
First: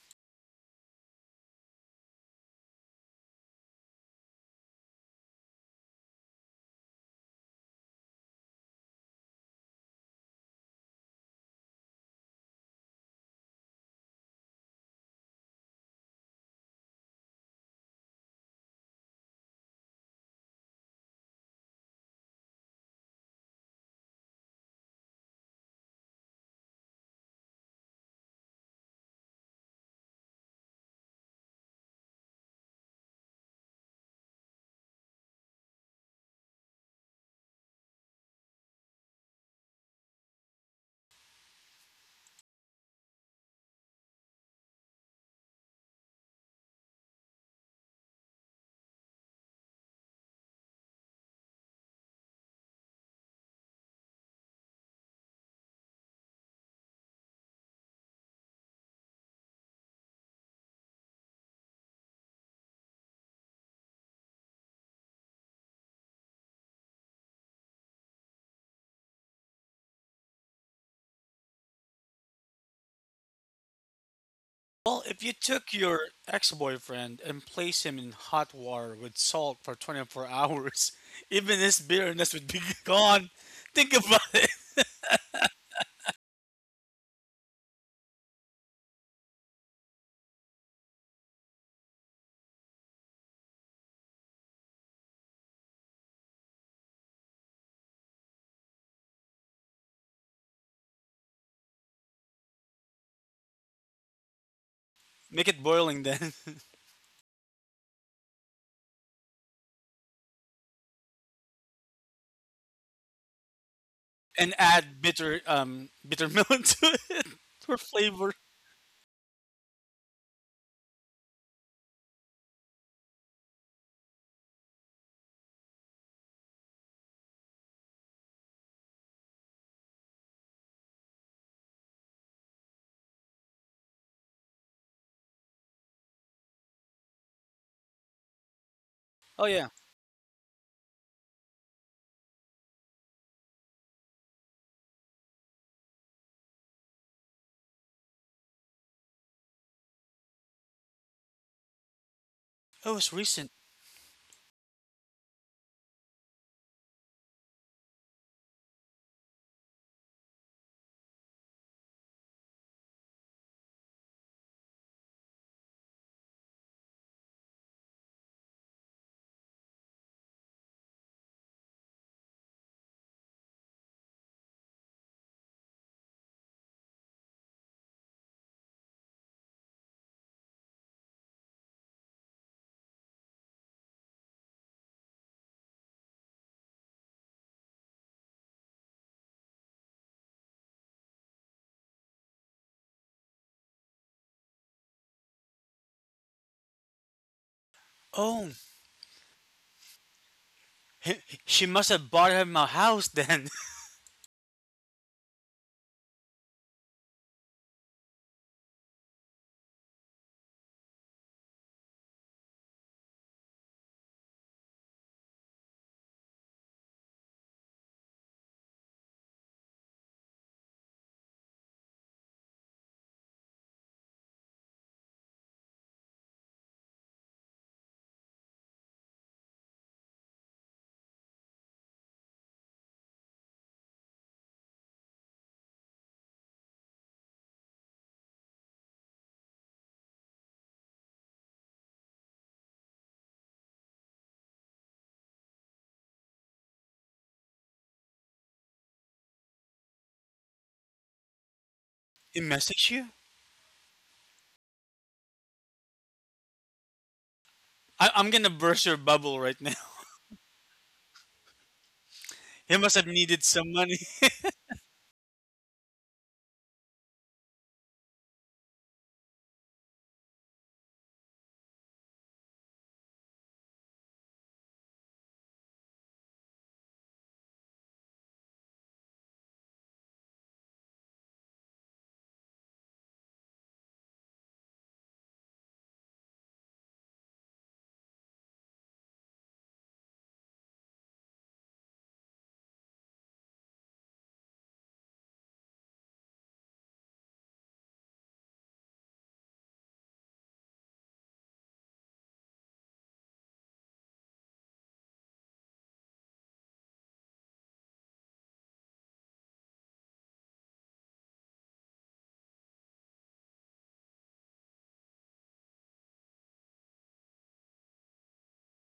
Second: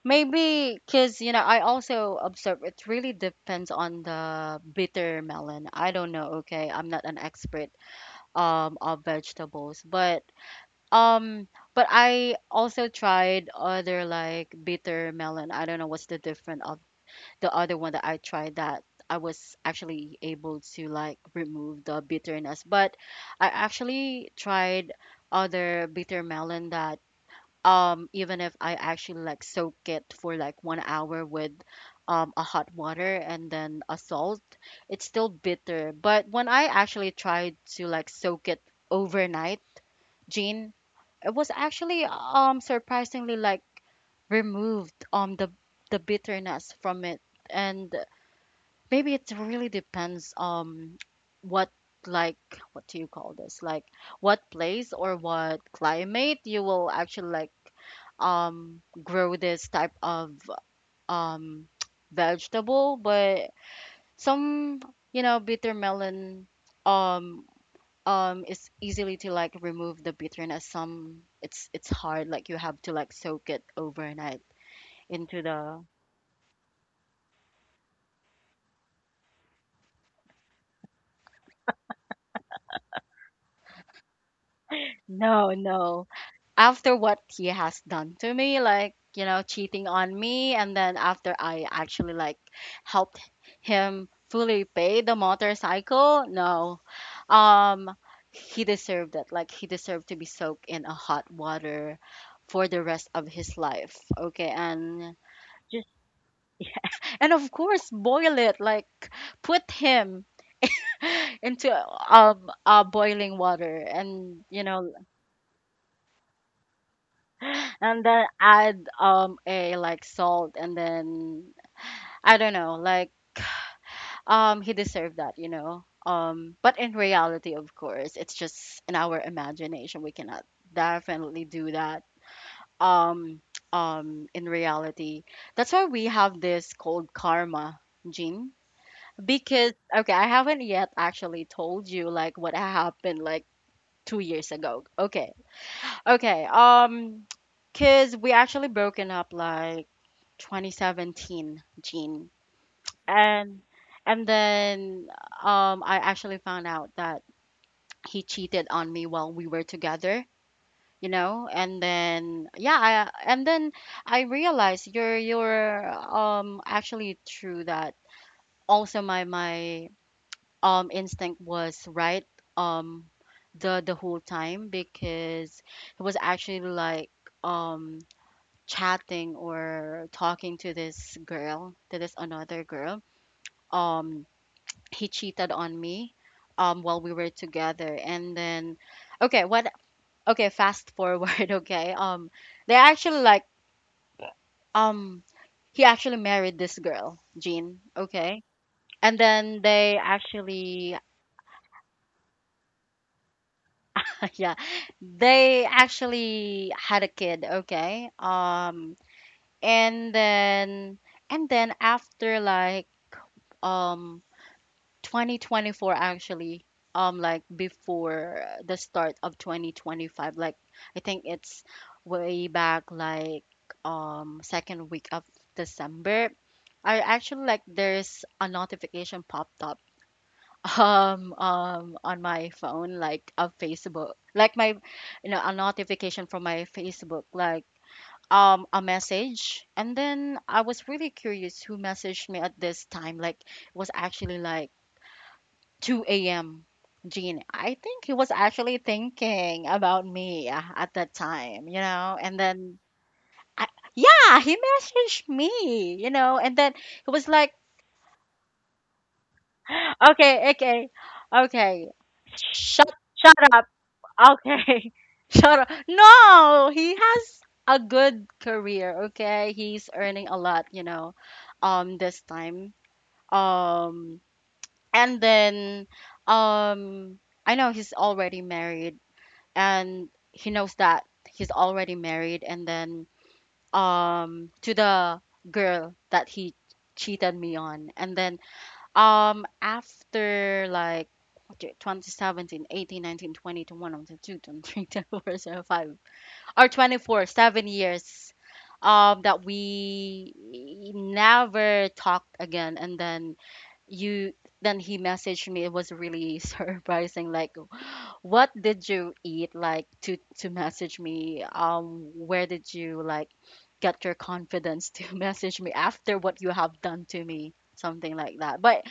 [SPEAKER 1] Maybe because, you know, I also observe it really depends on the bitter melon. I don't know, okay? I'm not an expert of vegetables, but um I also tried other like bitter melon. I don't know what's the difference of the other one that I tried, that I was actually able to like remove the bitterness. But I actually tried other bitter melon that even if I actually like soak it for like 1 hour with a hot water and then a salt, it's still bitter. But when I actually tried to like soak it overnight, Jean, it was actually surprisingly like removed the bitterness from it. And maybe it really depends what, like what do you call this, like what place or what climate you will actually like grow this type of um vegetable. But some, you know, bitter melon um is easily to like remove the bitterness. Some it's hard, like you have to like soak it overnight
[SPEAKER 2] Well, if you
[SPEAKER 1] into
[SPEAKER 2] took
[SPEAKER 1] the,
[SPEAKER 2] your ex-boyfriend and placed him in hot water with salt for 24 hours, even his bitterness would be gone. Think about it.
[SPEAKER 1] no, no, after what he has done to me, like you know, cheating on me, and then after I actually like helped him fully pay the motorcycle. No, um he deserved it, like he deserved to be soaked in a hot water for the rest of his life, okay. And
[SPEAKER 2] Make it
[SPEAKER 1] just,
[SPEAKER 2] boiling then,
[SPEAKER 1] and of course boil it, like put him into boiling water, and
[SPEAKER 2] and
[SPEAKER 1] you know,
[SPEAKER 2] add bitter milk to it for
[SPEAKER 1] and then
[SPEAKER 2] flavor.
[SPEAKER 1] add a like salt, and then I don't know, like he deserved that, you know, but in reality, of course, it's just in our imagination, we cannot definitely do that um in reality. That's why we have this called karma, Gene.
[SPEAKER 2] Oh yeah.
[SPEAKER 1] Because okay, I haven't yet actually told you like what happened like 2 years ago, okay. Okay, because we actually broken up like 2017, Gene.
[SPEAKER 2] Oh, it's recent.
[SPEAKER 1] And and then I actually found out that he cheated on me while we were together, you know? And then yeah, I and then I realized you're actually true that also my instinct was right um the whole time because it was actually like um chatting or talking to this girl, to this another girl. um he cheated on me while we were together. And then okay what okay, fast forward. okay they actually like um he actually married this girl, Jean. Okay,
[SPEAKER 2] Oh,
[SPEAKER 1] and then they actually—
[SPEAKER 2] she must have bought him a house then.
[SPEAKER 1] yeah, they actually had a kid. Okay, and then— and then after like, um 2024 actually, like before the start of 2025, like I think it's way back like second week of December. I actually, like, there's a notification popped up, on my phone, like of Facebook, like my— you know, a notification from my Facebook, like a message. And then I was really curious who messaged me at this time. Like, it was actually like 2 a.m. Gene, I think he was actually thinking about me at that time, you know?
[SPEAKER 2] He
[SPEAKER 1] And then
[SPEAKER 2] messaged you.
[SPEAKER 1] I, yeah, he messaged me, you know, and then he was like—
[SPEAKER 2] I'm gonna burst your bubble right now.
[SPEAKER 1] okay, okay, okay,
[SPEAKER 2] He must
[SPEAKER 1] shut,
[SPEAKER 2] have needed
[SPEAKER 1] shut up,
[SPEAKER 2] some money.
[SPEAKER 1] okay, shut up. No, he has a good career, okay? He's earning a lot, you know, this time, um, and then, um, I know he's already married, and he knows that he's already married. And then to the girl that he cheated me on. And then, after like, what do you— 2017 or 24, 7 years that we never talked again. And then you then he messaged me. It was really surprising, like, what did you eat, like, to message me? Where did you, like, get your confidence to message me after what you have done to me? Something like that. But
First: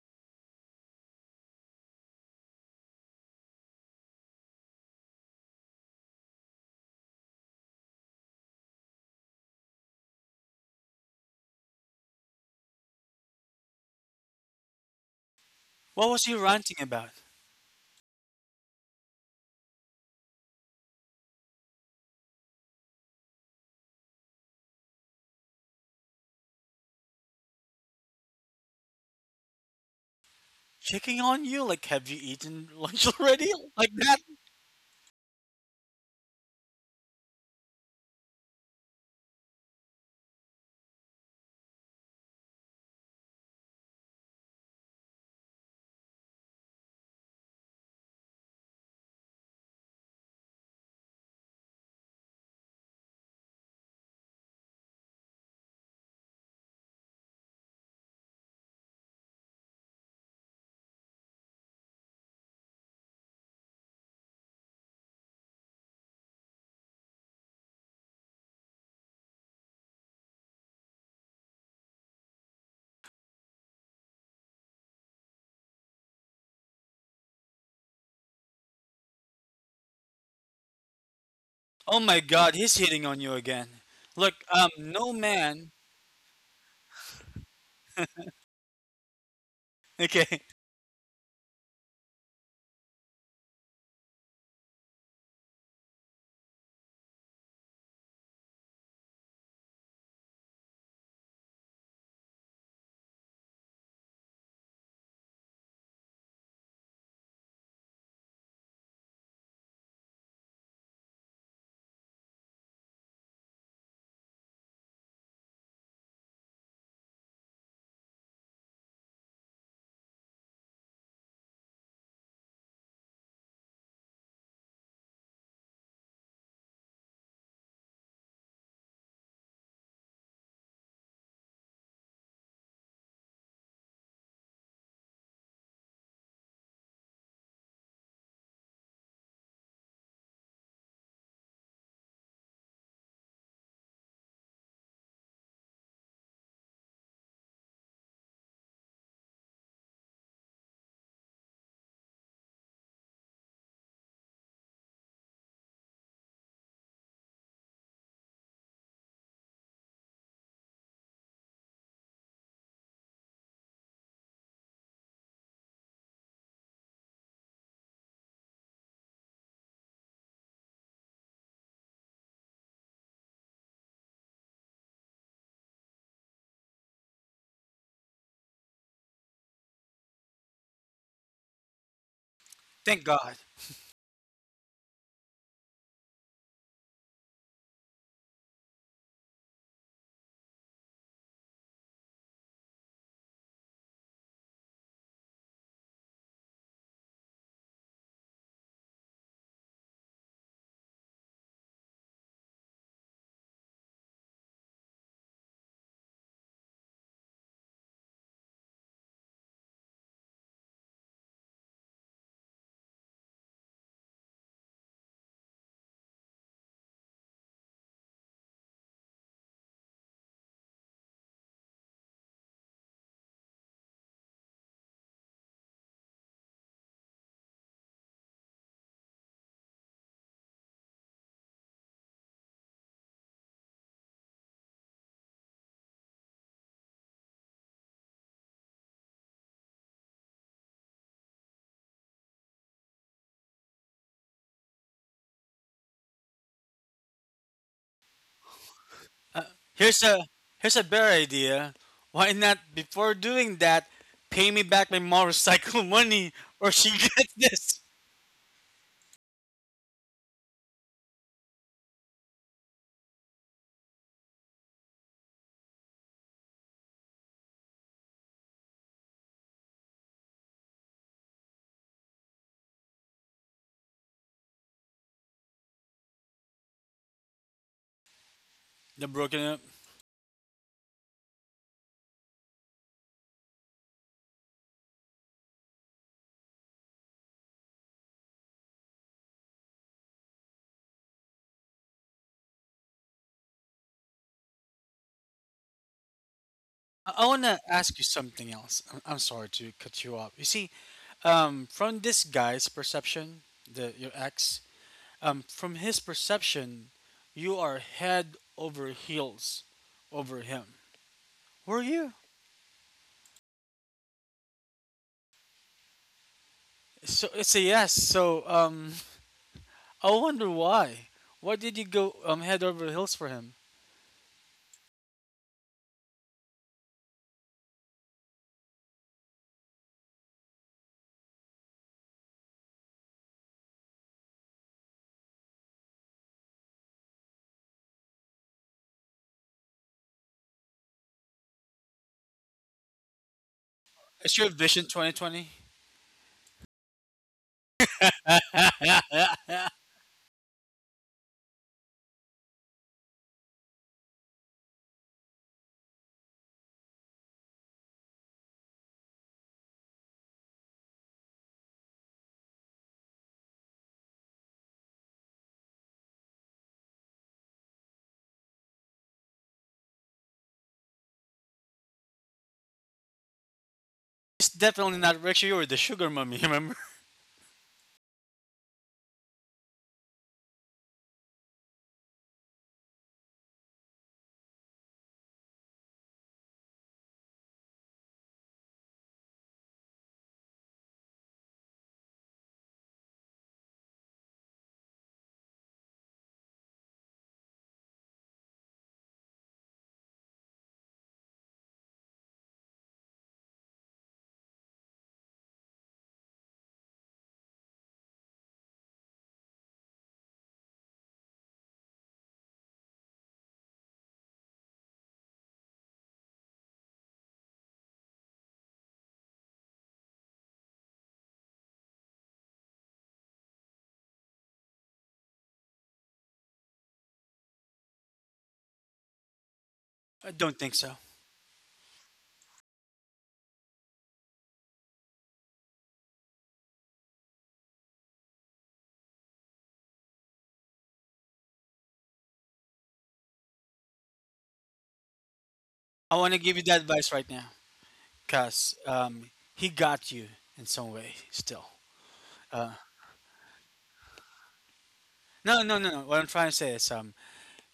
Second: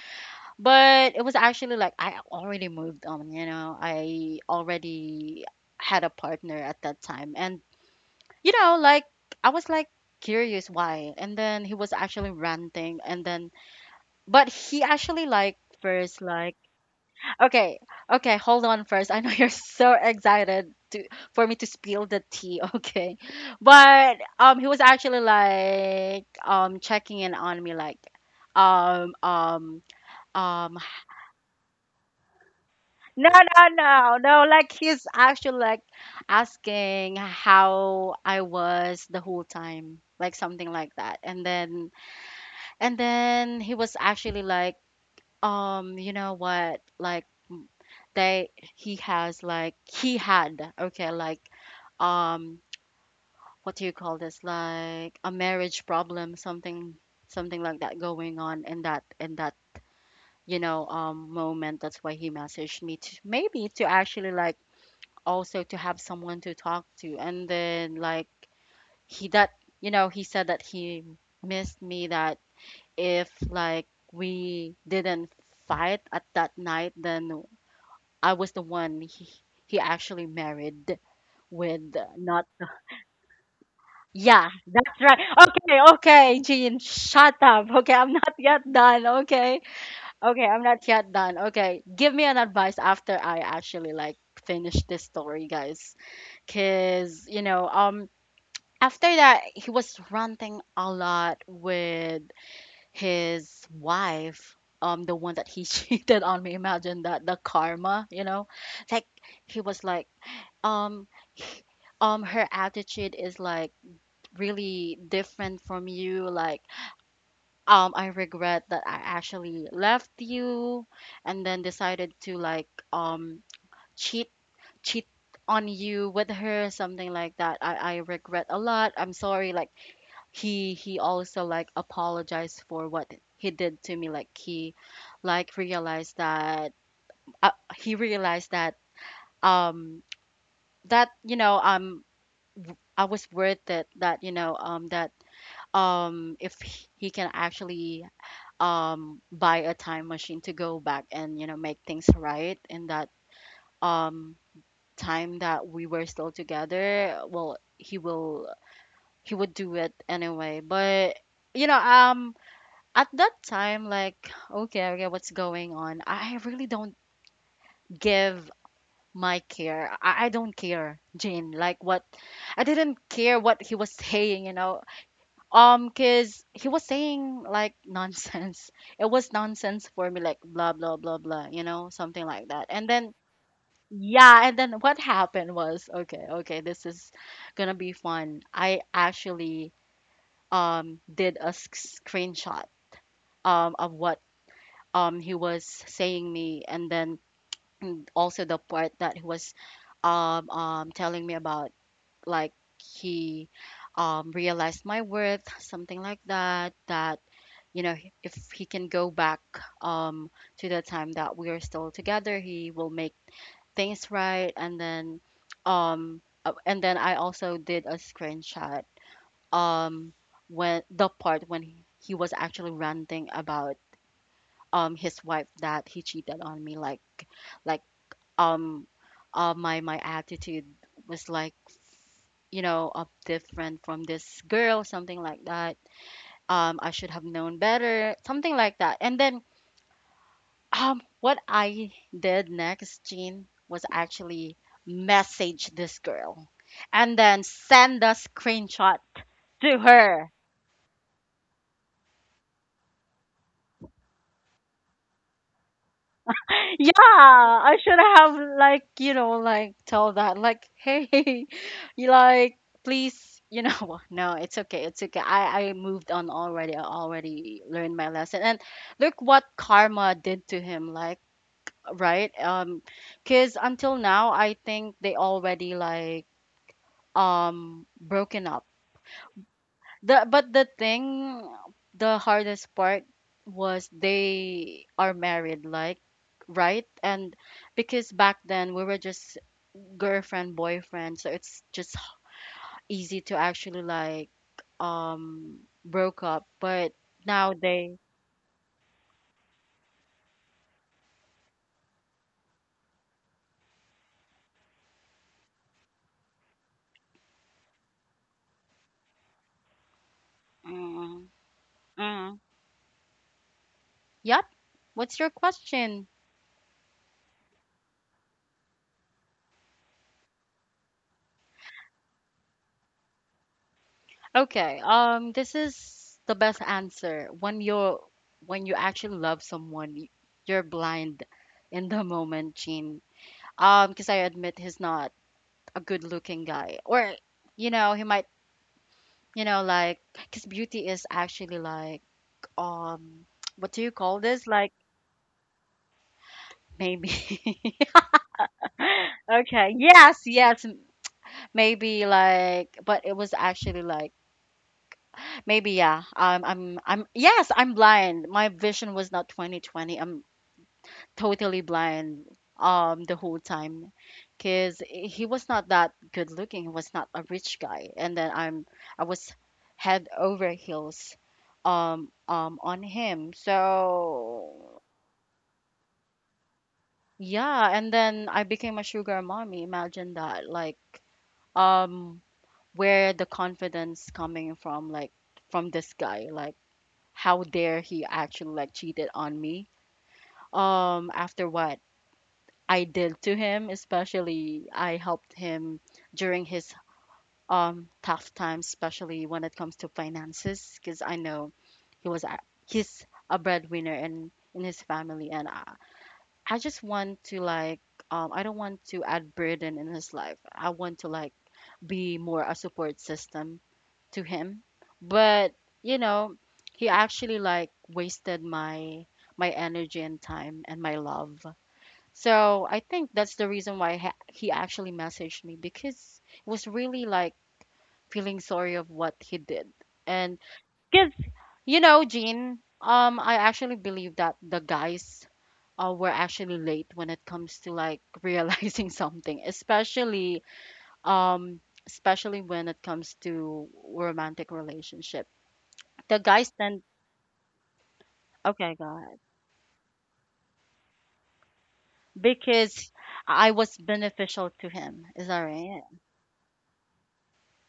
[SPEAKER 1] but it was actually like, I already moved on, you know. I already had a partner at that time. And, you know, like, I was like curious why. And then he was actually ranting. And then, but he actually, like,
[SPEAKER 2] What
[SPEAKER 1] first,
[SPEAKER 2] was he
[SPEAKER 1] like—
[SPEAKER 2] ranting about?
[SPEAKER 1] Okay, okay, hold on first. I know you're so excited to— for me to spill the tea, okay? But he was actually like, checking in on me, like um um um
[SPEAKER 2] Checking on you? Like, have you eaten lunch
[SPEAKER 1] no,
[SPEAKER 2] already?
[SPEAKER 1] no,
[SPEAKER 2] Like
[SPEAKER 1] no,
[SPEAKER 2] that?
[SPEAKER 1] no, like, he's actually like asking how I was the whole time, like something like that. And then— and then he was actually like, you know what? Like, they— he has like, he had, okay, like, um what do you call this, like a marriage problem, something— something like that going on in that, you know, moment. That's why he messaged me, to maybe to actually, like, also to have someone to talk to. And then, like, he that you know, he said that he missed me. That if, like, we didn't fight at that night, then I was the one he actually married with.
[SPEAKER 2] Oh
[SPEAKER 1] Uh,
[SPEAKER 2] my
[SPEAKER 1] not—
[SPEAKER 2] god, he's hitting on you again. Look,
[SPEAKER 1] yeah, that's
[SPEAKER 2] no
[SPEAKER 1] right.
[SPEAKER 2] man.
[SPEAKER 1] Okay, okay, Jean, shut up. Okay, I'm not yet done. Okay,
[SPEAKER 2] Okay,
[SPEAKER 1] okay, I'm not yet done. Okay, give me an advice after I actually, like, finish this story, guys. Cause you know, after that, he was ranting a lot with his wife, the one that he cheated on me. Imagine that, the karma, you know? Like, he was like, um her attitude is like really different from you. Like, I regret that I actually left you and then decided to, like, cheat cheat on you with her, something like that. I regret a lot. I'm sorry. Like, he also, like, apologized for what he did to me. Like, he, like, realized that— he realized that, um you know, I was worth it. That, you know, that if he can actually, buy a time machine to go back, and, you know, make things right in that, um time that we were still together. Well, he would do it anyway. But, you know, at that time, like, okay, okay, what's going on? I really don't give my care I don't care, Jane, like, what— I didn't care what he was saying, you know. Cause he was saying, like, nonsense. It was nonsense for me, like blah blah blah blah, you know, something like that. And
[SPEAKER 2] thank
[SPEAKER 1] then
[SPEAKER 2] God.
[SPEAKER 1] yeah, and then what happened was, okay, okay, this is gonna be fun. I actually, um did a sc- screenshot, of what, he was saying me. And then, mm, also the part that he was telling me about, like, he realized my worth, something like that. That, you know, he— if he can go back, um to the time that we are still together, he will make things right. And then, and then I also did a screenshot, um when the part when he was actually ranting about, his wife that he cheated on me, like um my attitude was like, you know, different from this girl, something like that. I should have known better, something like that. And then, um, what I did next, Jean, was actually message this girl and then send a screenshot
[SPEAKER 2] Uh,
[SPEAKER 1] to
[SPEAKER 2] here's a
[SPEAKER 1] her.
[SPEAKER 2] here's a better idea. Why not, before doing that, pay me back my motorcycle money, or she gets
[SPEAKER 1] Yeah, I
[SPEAKER 2] this.
[SPEAKER 1] should have, like, you know, like, tell that, like, hey, you, like, please, you know, what? No, it's okay. It's okay. I moved on already. I already learned my lesson. And look what karma did to him, like, right? Um, cuz until now, I think they already, like, broken up.
[SPEAKER 2] The broken up.
[SPEAKER 1] The but the thing the hardest part was they are married, like, right? And because back then we were just girlfriend, boyfriend, so it's just easy to actually, like, um broke up. But
[SPEAKER 2] I
[SPEAKER 1] now
[SPEAKER 2] wanna
[SPEAKER 1] they—
[SPEAKER 2] ask you something else. I'm sorry to cut you off. You see, from this guy's perception, the your ex, from his perception, you are head over heels over him.
[SPEAKER 1] mm,
[SPEAKER 2] Were you?
[SPEAKER 1] mm. Yep, what's your question?
[SPEAKER 2] So it's a yes. So I wonder why. Why did you go head over heels for him?
[SPEAKER 1] Okay. This is the best answer. When you actually love someone, you're blind in the moment, Gene. Because I admit, he's not a good-looking guy. Or, you know, he might, you know, like, because beauty is actually like, um, what do you call
[SPEAKER 2] It's
[SPEAKER 1] this?
[SPEAKER 2] your
[SPEAKER 1] Like,
[SPEAKER 2] vision, 2020.
[SPEAKER 1] maybe. Okay. Yes. Yes. Maybe, like, but it was actually like, maybe, yeah. I'm yes, I'm blind. My vision was not 2020. I'm totally blind, the whole time. Cuz he was not that good looking. He was not a rich guy. And then I was head over heels, on him.
[SPEAKER 2] It's
[SPEAKER 1] So,
[SPEAKER 2] definitely not Richie. You were the sugar mummy. Remember?
[SPEAKER 1] yeah, and then I became a sugar mommy. Imagine that. Like, um where the confidence coming from, like, from this guy, like, how dare he actually, like, cheated on me, after what I did to him, especially I helped him during his, tough times, especially when it comes to finances. Because I know he was a- he's a breadwinner in his family. And I just want to, like, I don't want to add burden in his life. I want to, like, be more a support system to him. But, you know, he actually, like, wasted my energy and time and my love. So I think that's the reason why he actually messaged me, because it was really like feeling sorry of what he did.
[SPEAKER 2] I
[SPEAKER 1] And
[SPEAKER 2] don't think so.
[SPEAKER 1] because, you know, Jean, I actually believe that the guys, were actually late when it comes to like realizing something, especially, um especially when it comes to romantic relationship.
[SPEAKER 2] I
[SPEAKER 1] The
[SPEAKER 2] want to
[SPEAKER 1] guy
[SPEAKER 2] give you that
[SPEAKER 1] sent.
[SPEAKER 2] advice right now, cause
[SPEAKER 1] Okay, God.
[SPEAKER 2] he got you in some way still. Uh,
[SPEAKER 1] Because I was beneficial to him. Is that
[SPEAKER 2] no, no,
[SPEAKER 1] right?
[SPEAKER 2] no, no. What I'm trying to say is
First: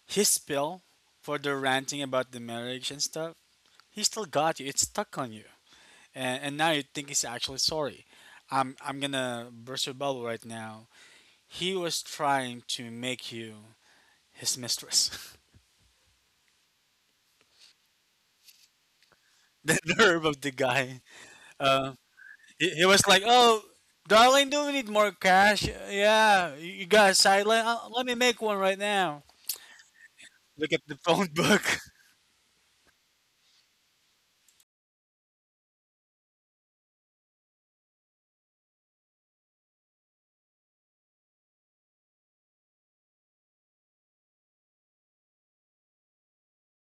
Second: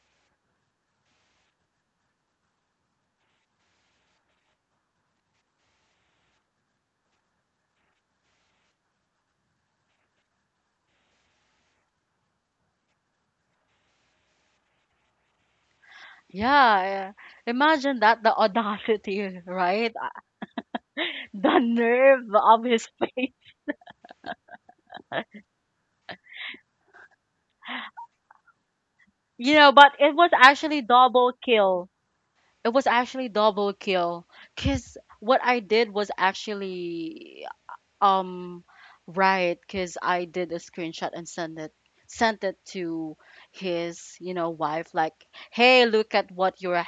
[SPEAKER 2] his spill for the ranting about the marriage and stuff, he still got you. It's stuck on you, and now you think he's actually sorry. I'm gonna burst your bubble right now. He was trying to make you his mistress.
[SPEAKER 1] Yeah, yeah. Imagine that, the audacity,
[SPEAKER 2] The
[SPEAKER 1] right?
[SPEAKER 2] nerve of the guy.
[SPEAKER 1] The
[SPEAKER 2] Uh,
[SPEAKER 1] nerve of
[SPEAKER 2] he
[SPEAKER 1] his
[SPEAKER 2] was like,
[SPEAKER 1] face.
[SPEAKER 2] "Oh, darling, do we need more cash? Yeah, you got a sideline. Let me make one right now."
[SPEAKER 1] You know, but it was
[SPEAKER 2] Look at
[SPEAKER 1] actually
[SPEAKER 2] the phone
[SPEAKER 1] double
[SPEAKER 2] book.
[SPEAKER 1] kill. It was actually double kill. Because what I did was actually, um, right, because I did a screenshot and sent it to his, you know, wife, like, "Hey, look at what your,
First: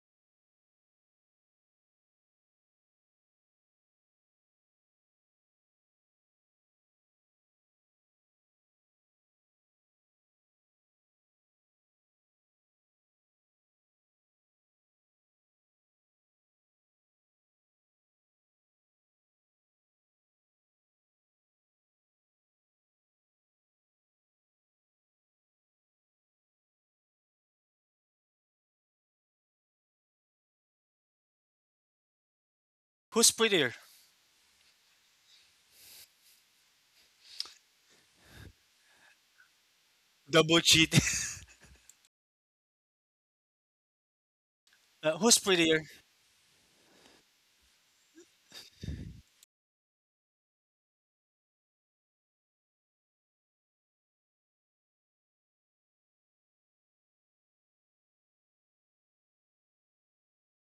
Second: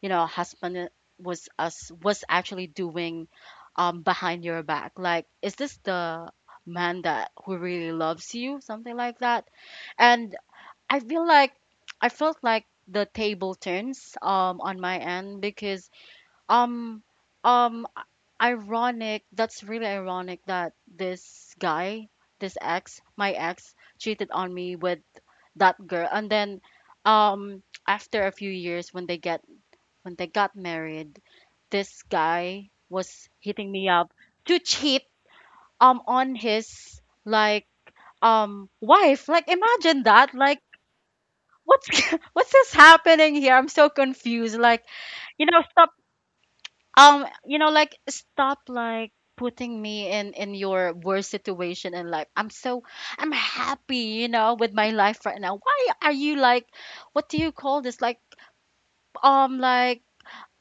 [SPEAKER 1] you know, husband was actually doing, behind your back. Like, is this the man that who really loves you?" Something like that. And I feel like— I felt like the table turns, on my end, because, um, ironic. That's really ironic that this guy, this ex, my ex, cheated on me with that girl. And then, um, after a few years, when they get when they got married, this guy was
[SPEAKER 2] Who's
[SPEAKER 1] hitting
[SPEAKER 2] prettier?
[SPEAKER 1] me up to cheat, on his, like, wife. Like, imagine that.
[SPEAKER 2] Double
[SPEAKER 1] Like,
[SPEAKER 2] cheat.
[SPEAKER 1] what's what's this happening here? I'm so confused. Like,
[SPEAKER 2] Who's
[SPEAKER 1] you know,
[SPEAKER 2] prettier?
[SPEAKER 1] stop, you know, like, stop, like, putting me in your worst situation in life. I'm so— I'm happy, you know, with my life right now. Why are you like— what do you call this, like, like,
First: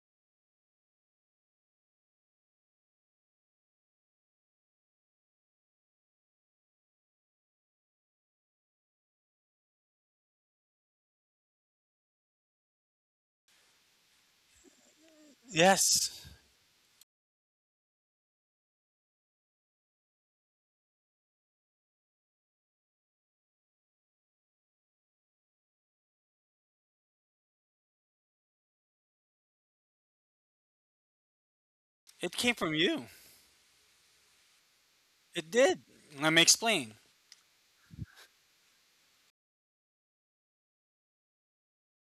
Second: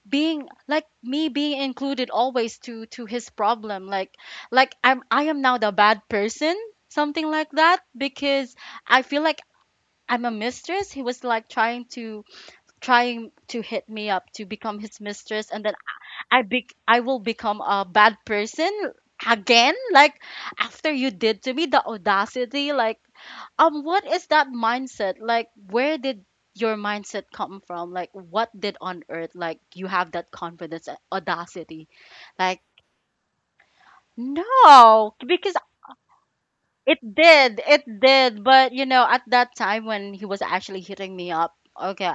[SPEAKER 1] being like— me being included always to his problem, like, I am now the bad person, something like that. Because I feel like I'm a mistress. He was like trying to— trying to hit me up to become his mistress. And then
[SPEAKER 2] Yes,
[SPEAKER 1] I will become a bad person again, like, after you did to me. The audacity, like, what is that mindset, like, where did your mindset come from? Like, what did on earth, like, you have that confidence and audacity,
[SPEAKER 2] it came
[SPEAKER 1] like—
[SPEAKER 2] from you.
[SPEAKER 1] no,
[SPEAKER 2] It
[SPEAKER 1] because
[SPEAKER 2] did. Let me explain.
[SPEAKER 1] it did, it did. But you know, at that time when he was actually hitting me up, okay,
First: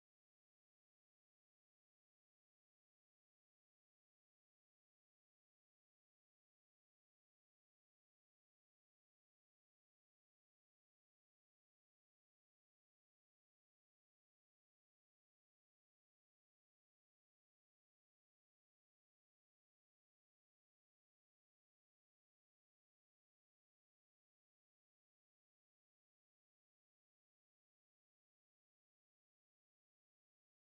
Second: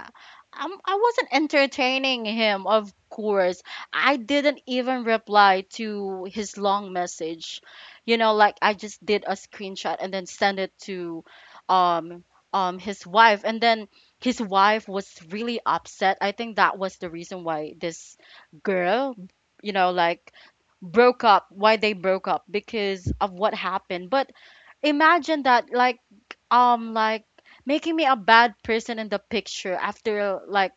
[SPEAKER 1] I wasn't entertaining him, of course. I didn't even reply to his long message. You know, like, I just did a screenshot and then sent it to, um his wife. And then his wife was really upset. I think that was the reason why this girl, you know, like, broke up, why they broke up, because of what happened. But imagine that like making me a bad person in the picture after like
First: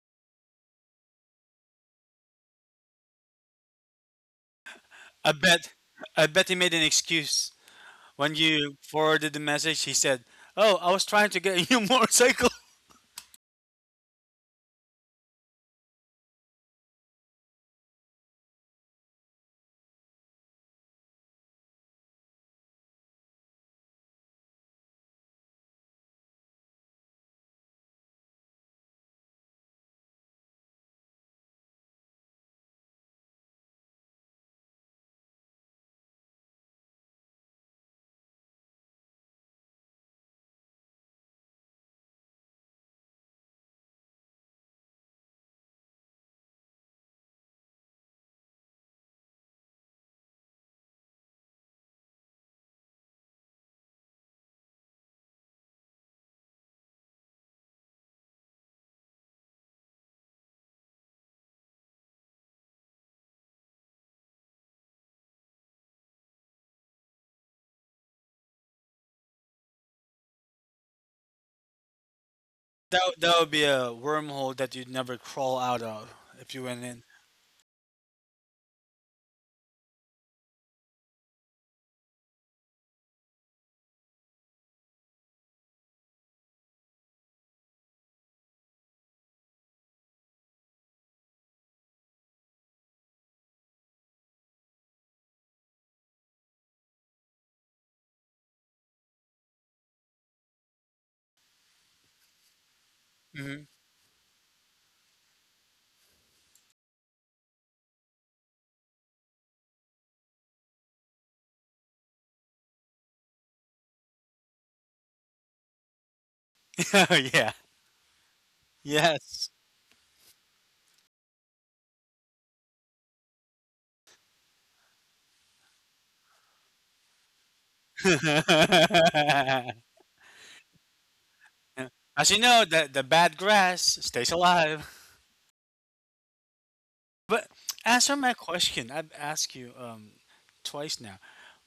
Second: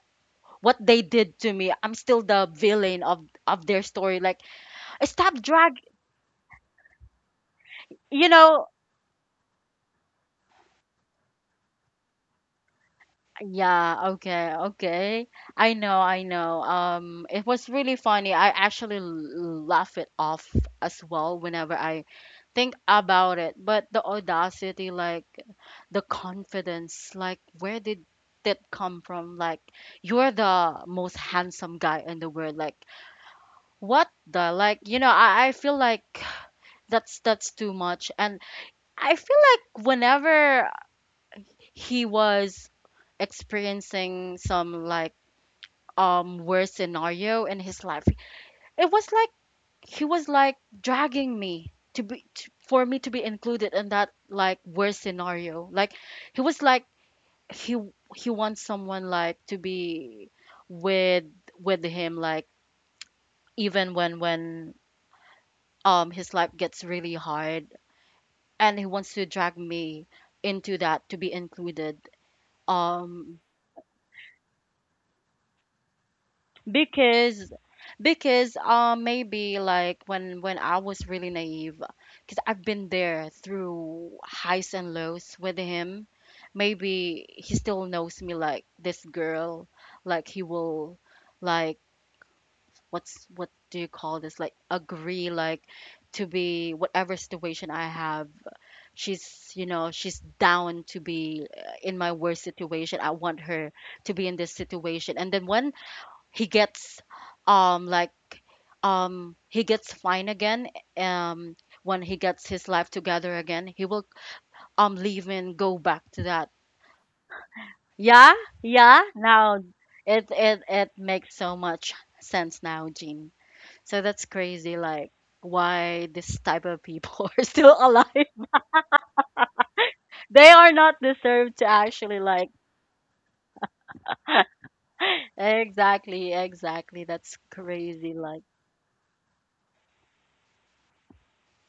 [SPEAKER 1] what they did to me. I'm still the villain of their story. Like
[SPEAKER 2] I
[SPEAKER 1] stop drag
[SPEAKER 2] bet I bet he made an excuse.
[SPEAKER 1] you
[SPEAKER 2] When
[SPEAKER 1] know
[SPEAKER 2] you forwarded the message, he said, "Oh, I was trying to get a new motorcycle."
[SPEAKER 1] Yeah, okay, okay. I know, I know. It was really funny. I actually laugh it off as well whenever I think about it. But the audacity, like the confidence, like where did that come from? Like you're the most handsome guy in the world. Like what the like, I feel like that's too much. And I feel like whenever he was experiencing some like worst scenario in his life. It was like he was like dragging me to be to, for me to be included in that like worst scenario. Like he was like he he wants someone like to be with with him like even when his life gets really hard and he wants to drag me into that to be included.
[SPEAKER 2] That would- that
[SPEAKER 1] Um
[SPEAKER 2] would be a wormhole that you'd never crawl out of if you went in.
[SPEAKER 1] because because maybe like when I was really naive, because I've been there through highs and lows with him. Maybe he still knows me like this girl, like he will like what's what do you call this, like agree, like to be whatever situation I have. She's, you know, she's down to be in my worst situation. I want
[SPEAKER 2] Mhm.
[SPEAKER 1] her to be in this situation. And then when he gets um like he gets fine again, um when he gets his life together again, he will leave and go back to that.
[SPEAKER 2] Yeah.
[SPEAKER 1] Yeah, yeah
[SPEAKER 2] Yes.
[SPEAKER 1] now it makes so much sense now, Jean. So that's crazy, like why this type of people are still alive. They are not deserved to actually
[SPEAKER 2] As you
[SPEAKER 1] like
[SPEAKER 2] know, the bad grass stays alive.
[SPEAKER 1] exactly, exactly, that's
[SPEAKER 2] But
[SPEAKER 1] crazy,
[SPEAKER 2] answer my
[SPEAKER 1] like
[SPEAKER 2] question. I've asked you twice now.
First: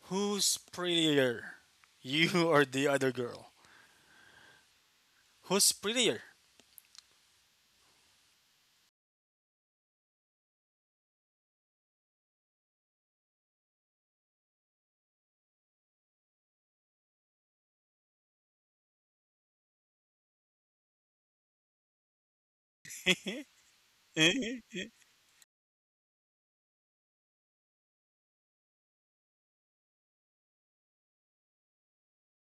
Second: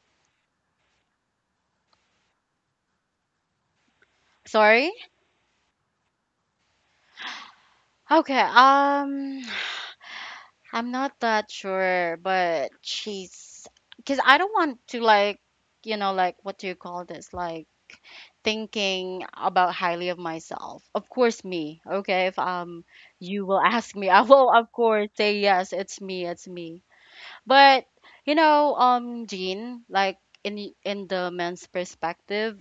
[SPEAKER 2] Who's prettier, you or the other girl?
[SPEAKER 1] sorry
[SPEAKER 2] Who's prettier?
[SPEAKER 1] okay I'm not that sure, but she's because I don't want to like, you know, like what do you call this? Like thinking about highly of myself. Of course, me. Okay, if you will ask me, I will of course say yes. It's me. It's me. But you know, Jean, like in the men's perspective,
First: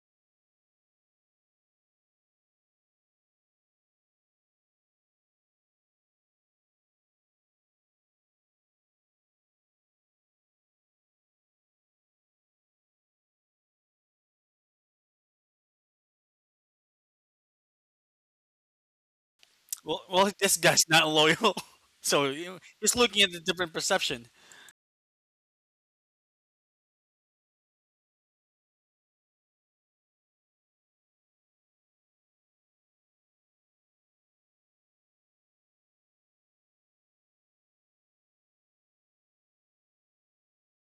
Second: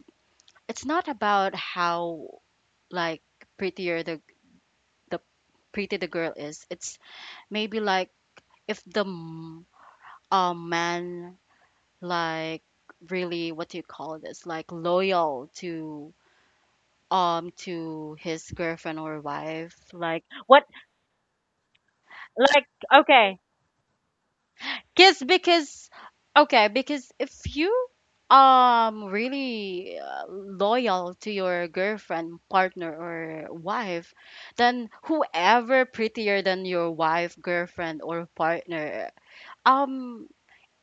[SPEAKER 1] it's not about how like prettier the the pretty the girl is. It's maybe like if the a man like really, what do you call this, like loyal to his girlfriend or wife,
[SPEAKER 2] Well,
[SPEAKER 1] like
[SPEAKER 2] well, this
[SPEAKER 1] what
[SPEAKER 2] guy's not loyal. So you know,
[SPEAKER 1] like
[SPEAKER 2] he's looking at
[SPEAKER 1] okay.
[SPEAKER 2] the different perception.
[SPEAKER 1] Because okay, because if you really loyal to your girlfriend, partner, or wife, then whoever prettier than your wife, girlfriend, or partner, um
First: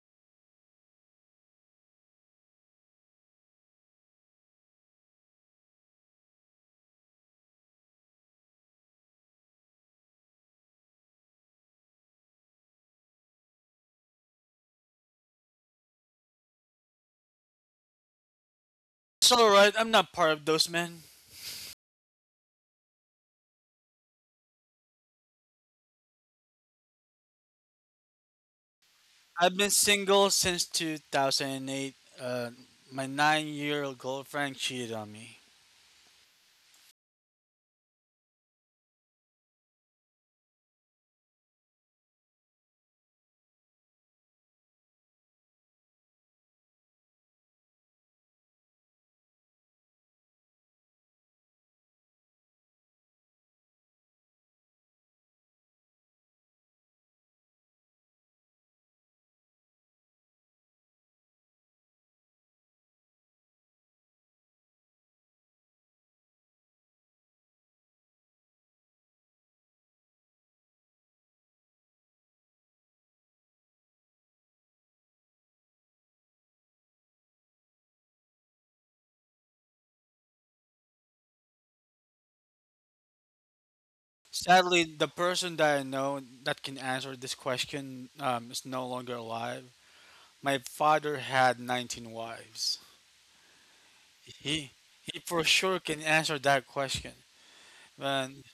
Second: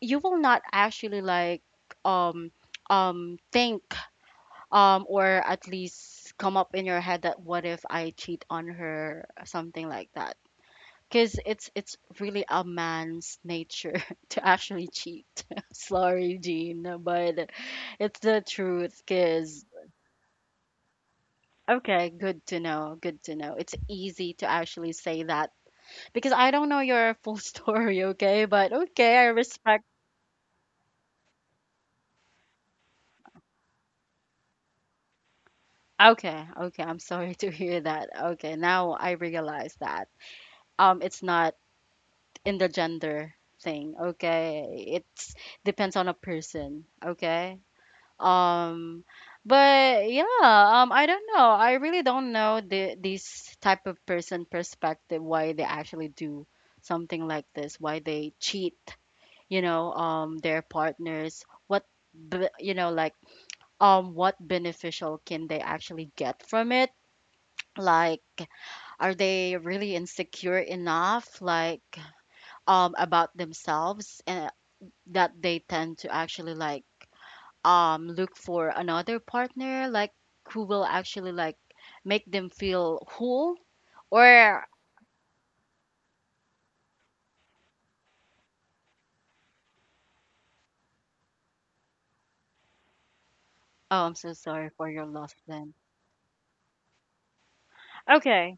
[SPEAKER 1] you will not actually like um think or at least come up in your head that what if I cheat on her, something like that. Because it's really a man's nature to actually cheat. Sorry, Jean, but it's the truth
[SPEAKER 2] It's all
[SPEAKER 1] because
[SPEAKER 2] right. I'm not part of those men.
[SPEAKER 1] okay, good to know, good to know. It's easy to actually say that because I don't know your full story. Okay, but okay, I
[SPEAKER 2] I've been
[SPEAKER 1] respect.
[SPEAKER 2] single since 2008. Uh, my 9-year-old girlfriend cheated on me.
[SPEAKER 1] Okay, okay. I'm sorry to hear that. Okay, now I realize that. It's not in the gender thing, okay? It's depends on a person, okay? Um, but yeah, I don't know. I really don't know the this type of person perspective why they actually do something like this, why they cheat, you know, their partners. What, you know, like, what beneficial can they actually get from it? Like are they really insecure enough, like about themselves, and that they tend to actually like look for another partner, like who will actually like make them feel whole? Or
[SPEAKER 2] Sadly, the person that I know that can answer this question is no longer alive. My father had 19 wives.
[SPEAKER 1] oh, I'm so sorry
[SPEAKER 2] He
[SPEAKER 1] for your
[SPEAKER 2] he
[SPEAKER 1] loss
[SPEAKER 2] for
[SPEAKER 1] then.
[SPEAKER 2] sure can answer that question, man,
[SPEAKER 1] Okay.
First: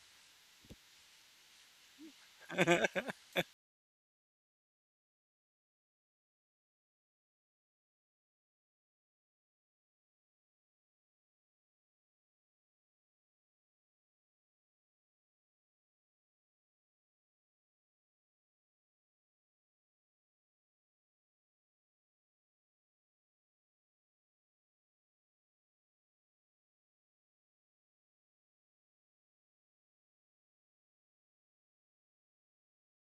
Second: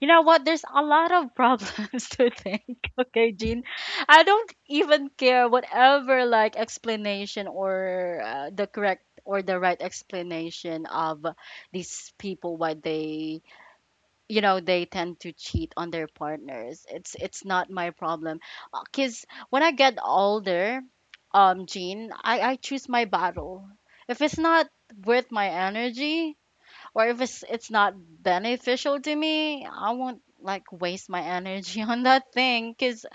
[SPEAKER 1] You know what? There's a lot of problems to think. Okay, Jean. I don't even care whatever like explanation or the correct or the right explanation of these people why they, you know, they tend to cheat on their partners. It's not my problem. Cause when I get older, Jean, I choose my battle. If it's not worth my energy, or if it's not beneficial to me, I won't like waste my energy on that thing. Because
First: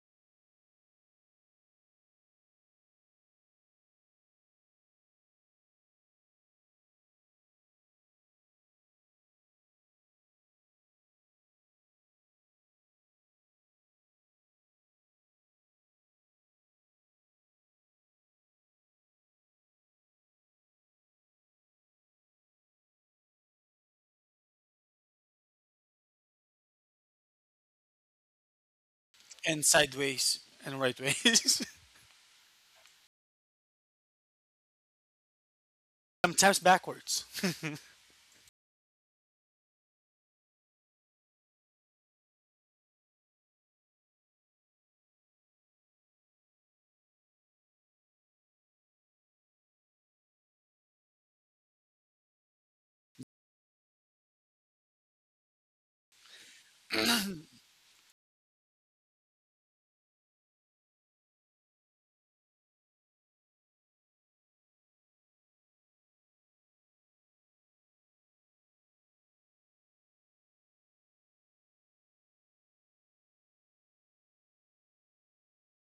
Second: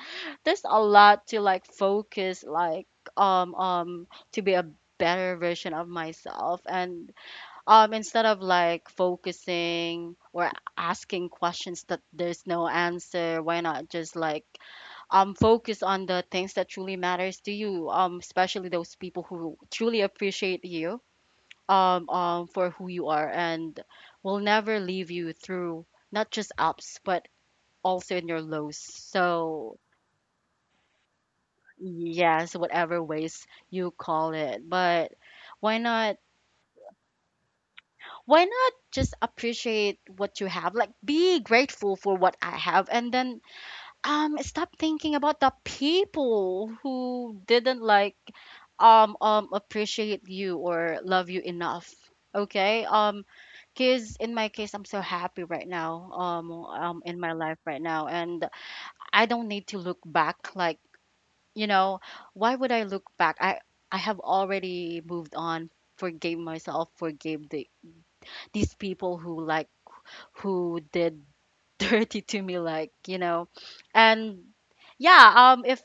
[SPEAKER 1] there's a lot to like focus, like um um to be a better version of myself. And instead of like focusing or asking questions that there's no answer, why not just like focus on the things that truly matters to you, um, especially those people who truly appreciate you, for who you are and will never leave you through not just ups, but also in your lows.
[SPEAKER 2] and
[SPEAKER 1] So,
[SPEAKER 2] sideways and right ways,
[SPEAKER 1] yes, whatever ways you call it. But why not?
[SPEAKER 2] sometimes backwards.
[SPEAKER 1] Why not just appreciate what you have? Like, be grateful for what I have. And then um, stop thinking about the people who didn't like appreciate you or love you enough. Okay? Um, cuz in my case I'm so happy right now, um, um, in my life right now. And I don't need to look back, like, you know, why would I look back? I have already moved on, forgave myself, forgave the these people who like who did dirty to me, like, you know. And yeah, um,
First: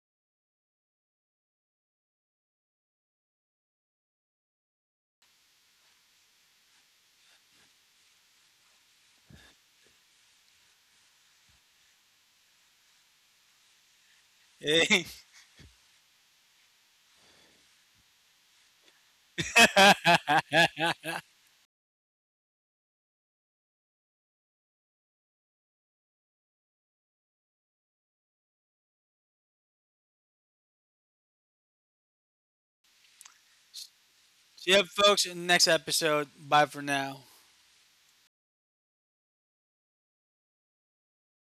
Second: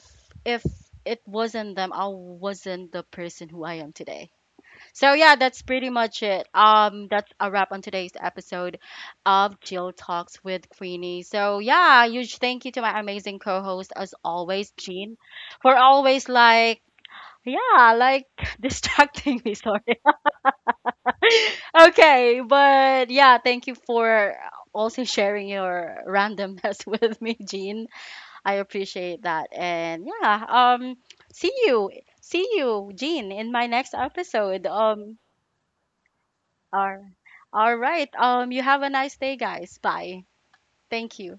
[SPEAKER 1] if it wasn't them, I wasn't the person who I am today. So yeah, that's pretty much it. Um, that's a wrap on today's episode of Jill Talks with Queenie. So yeah, huge thank you to my amazing co-host as always,
[SPEAKER 2] Eh,
[SPEAKER 1] Jean, for always like yeah like distracting me. Sorry okay, but yeah thank you for also sharing your randomness with me, Jean. I appreciate that. And yeah, um, see you, see you, Jean, in my next episode.
[SPEAKER 2] yep, folks. Next episode. Bye for
[SPEAKER 1] All,
[SPEAKER 2] now.
[SPEAKER 1] all right. Um, you have a nice day, guys. Bye. Thank you.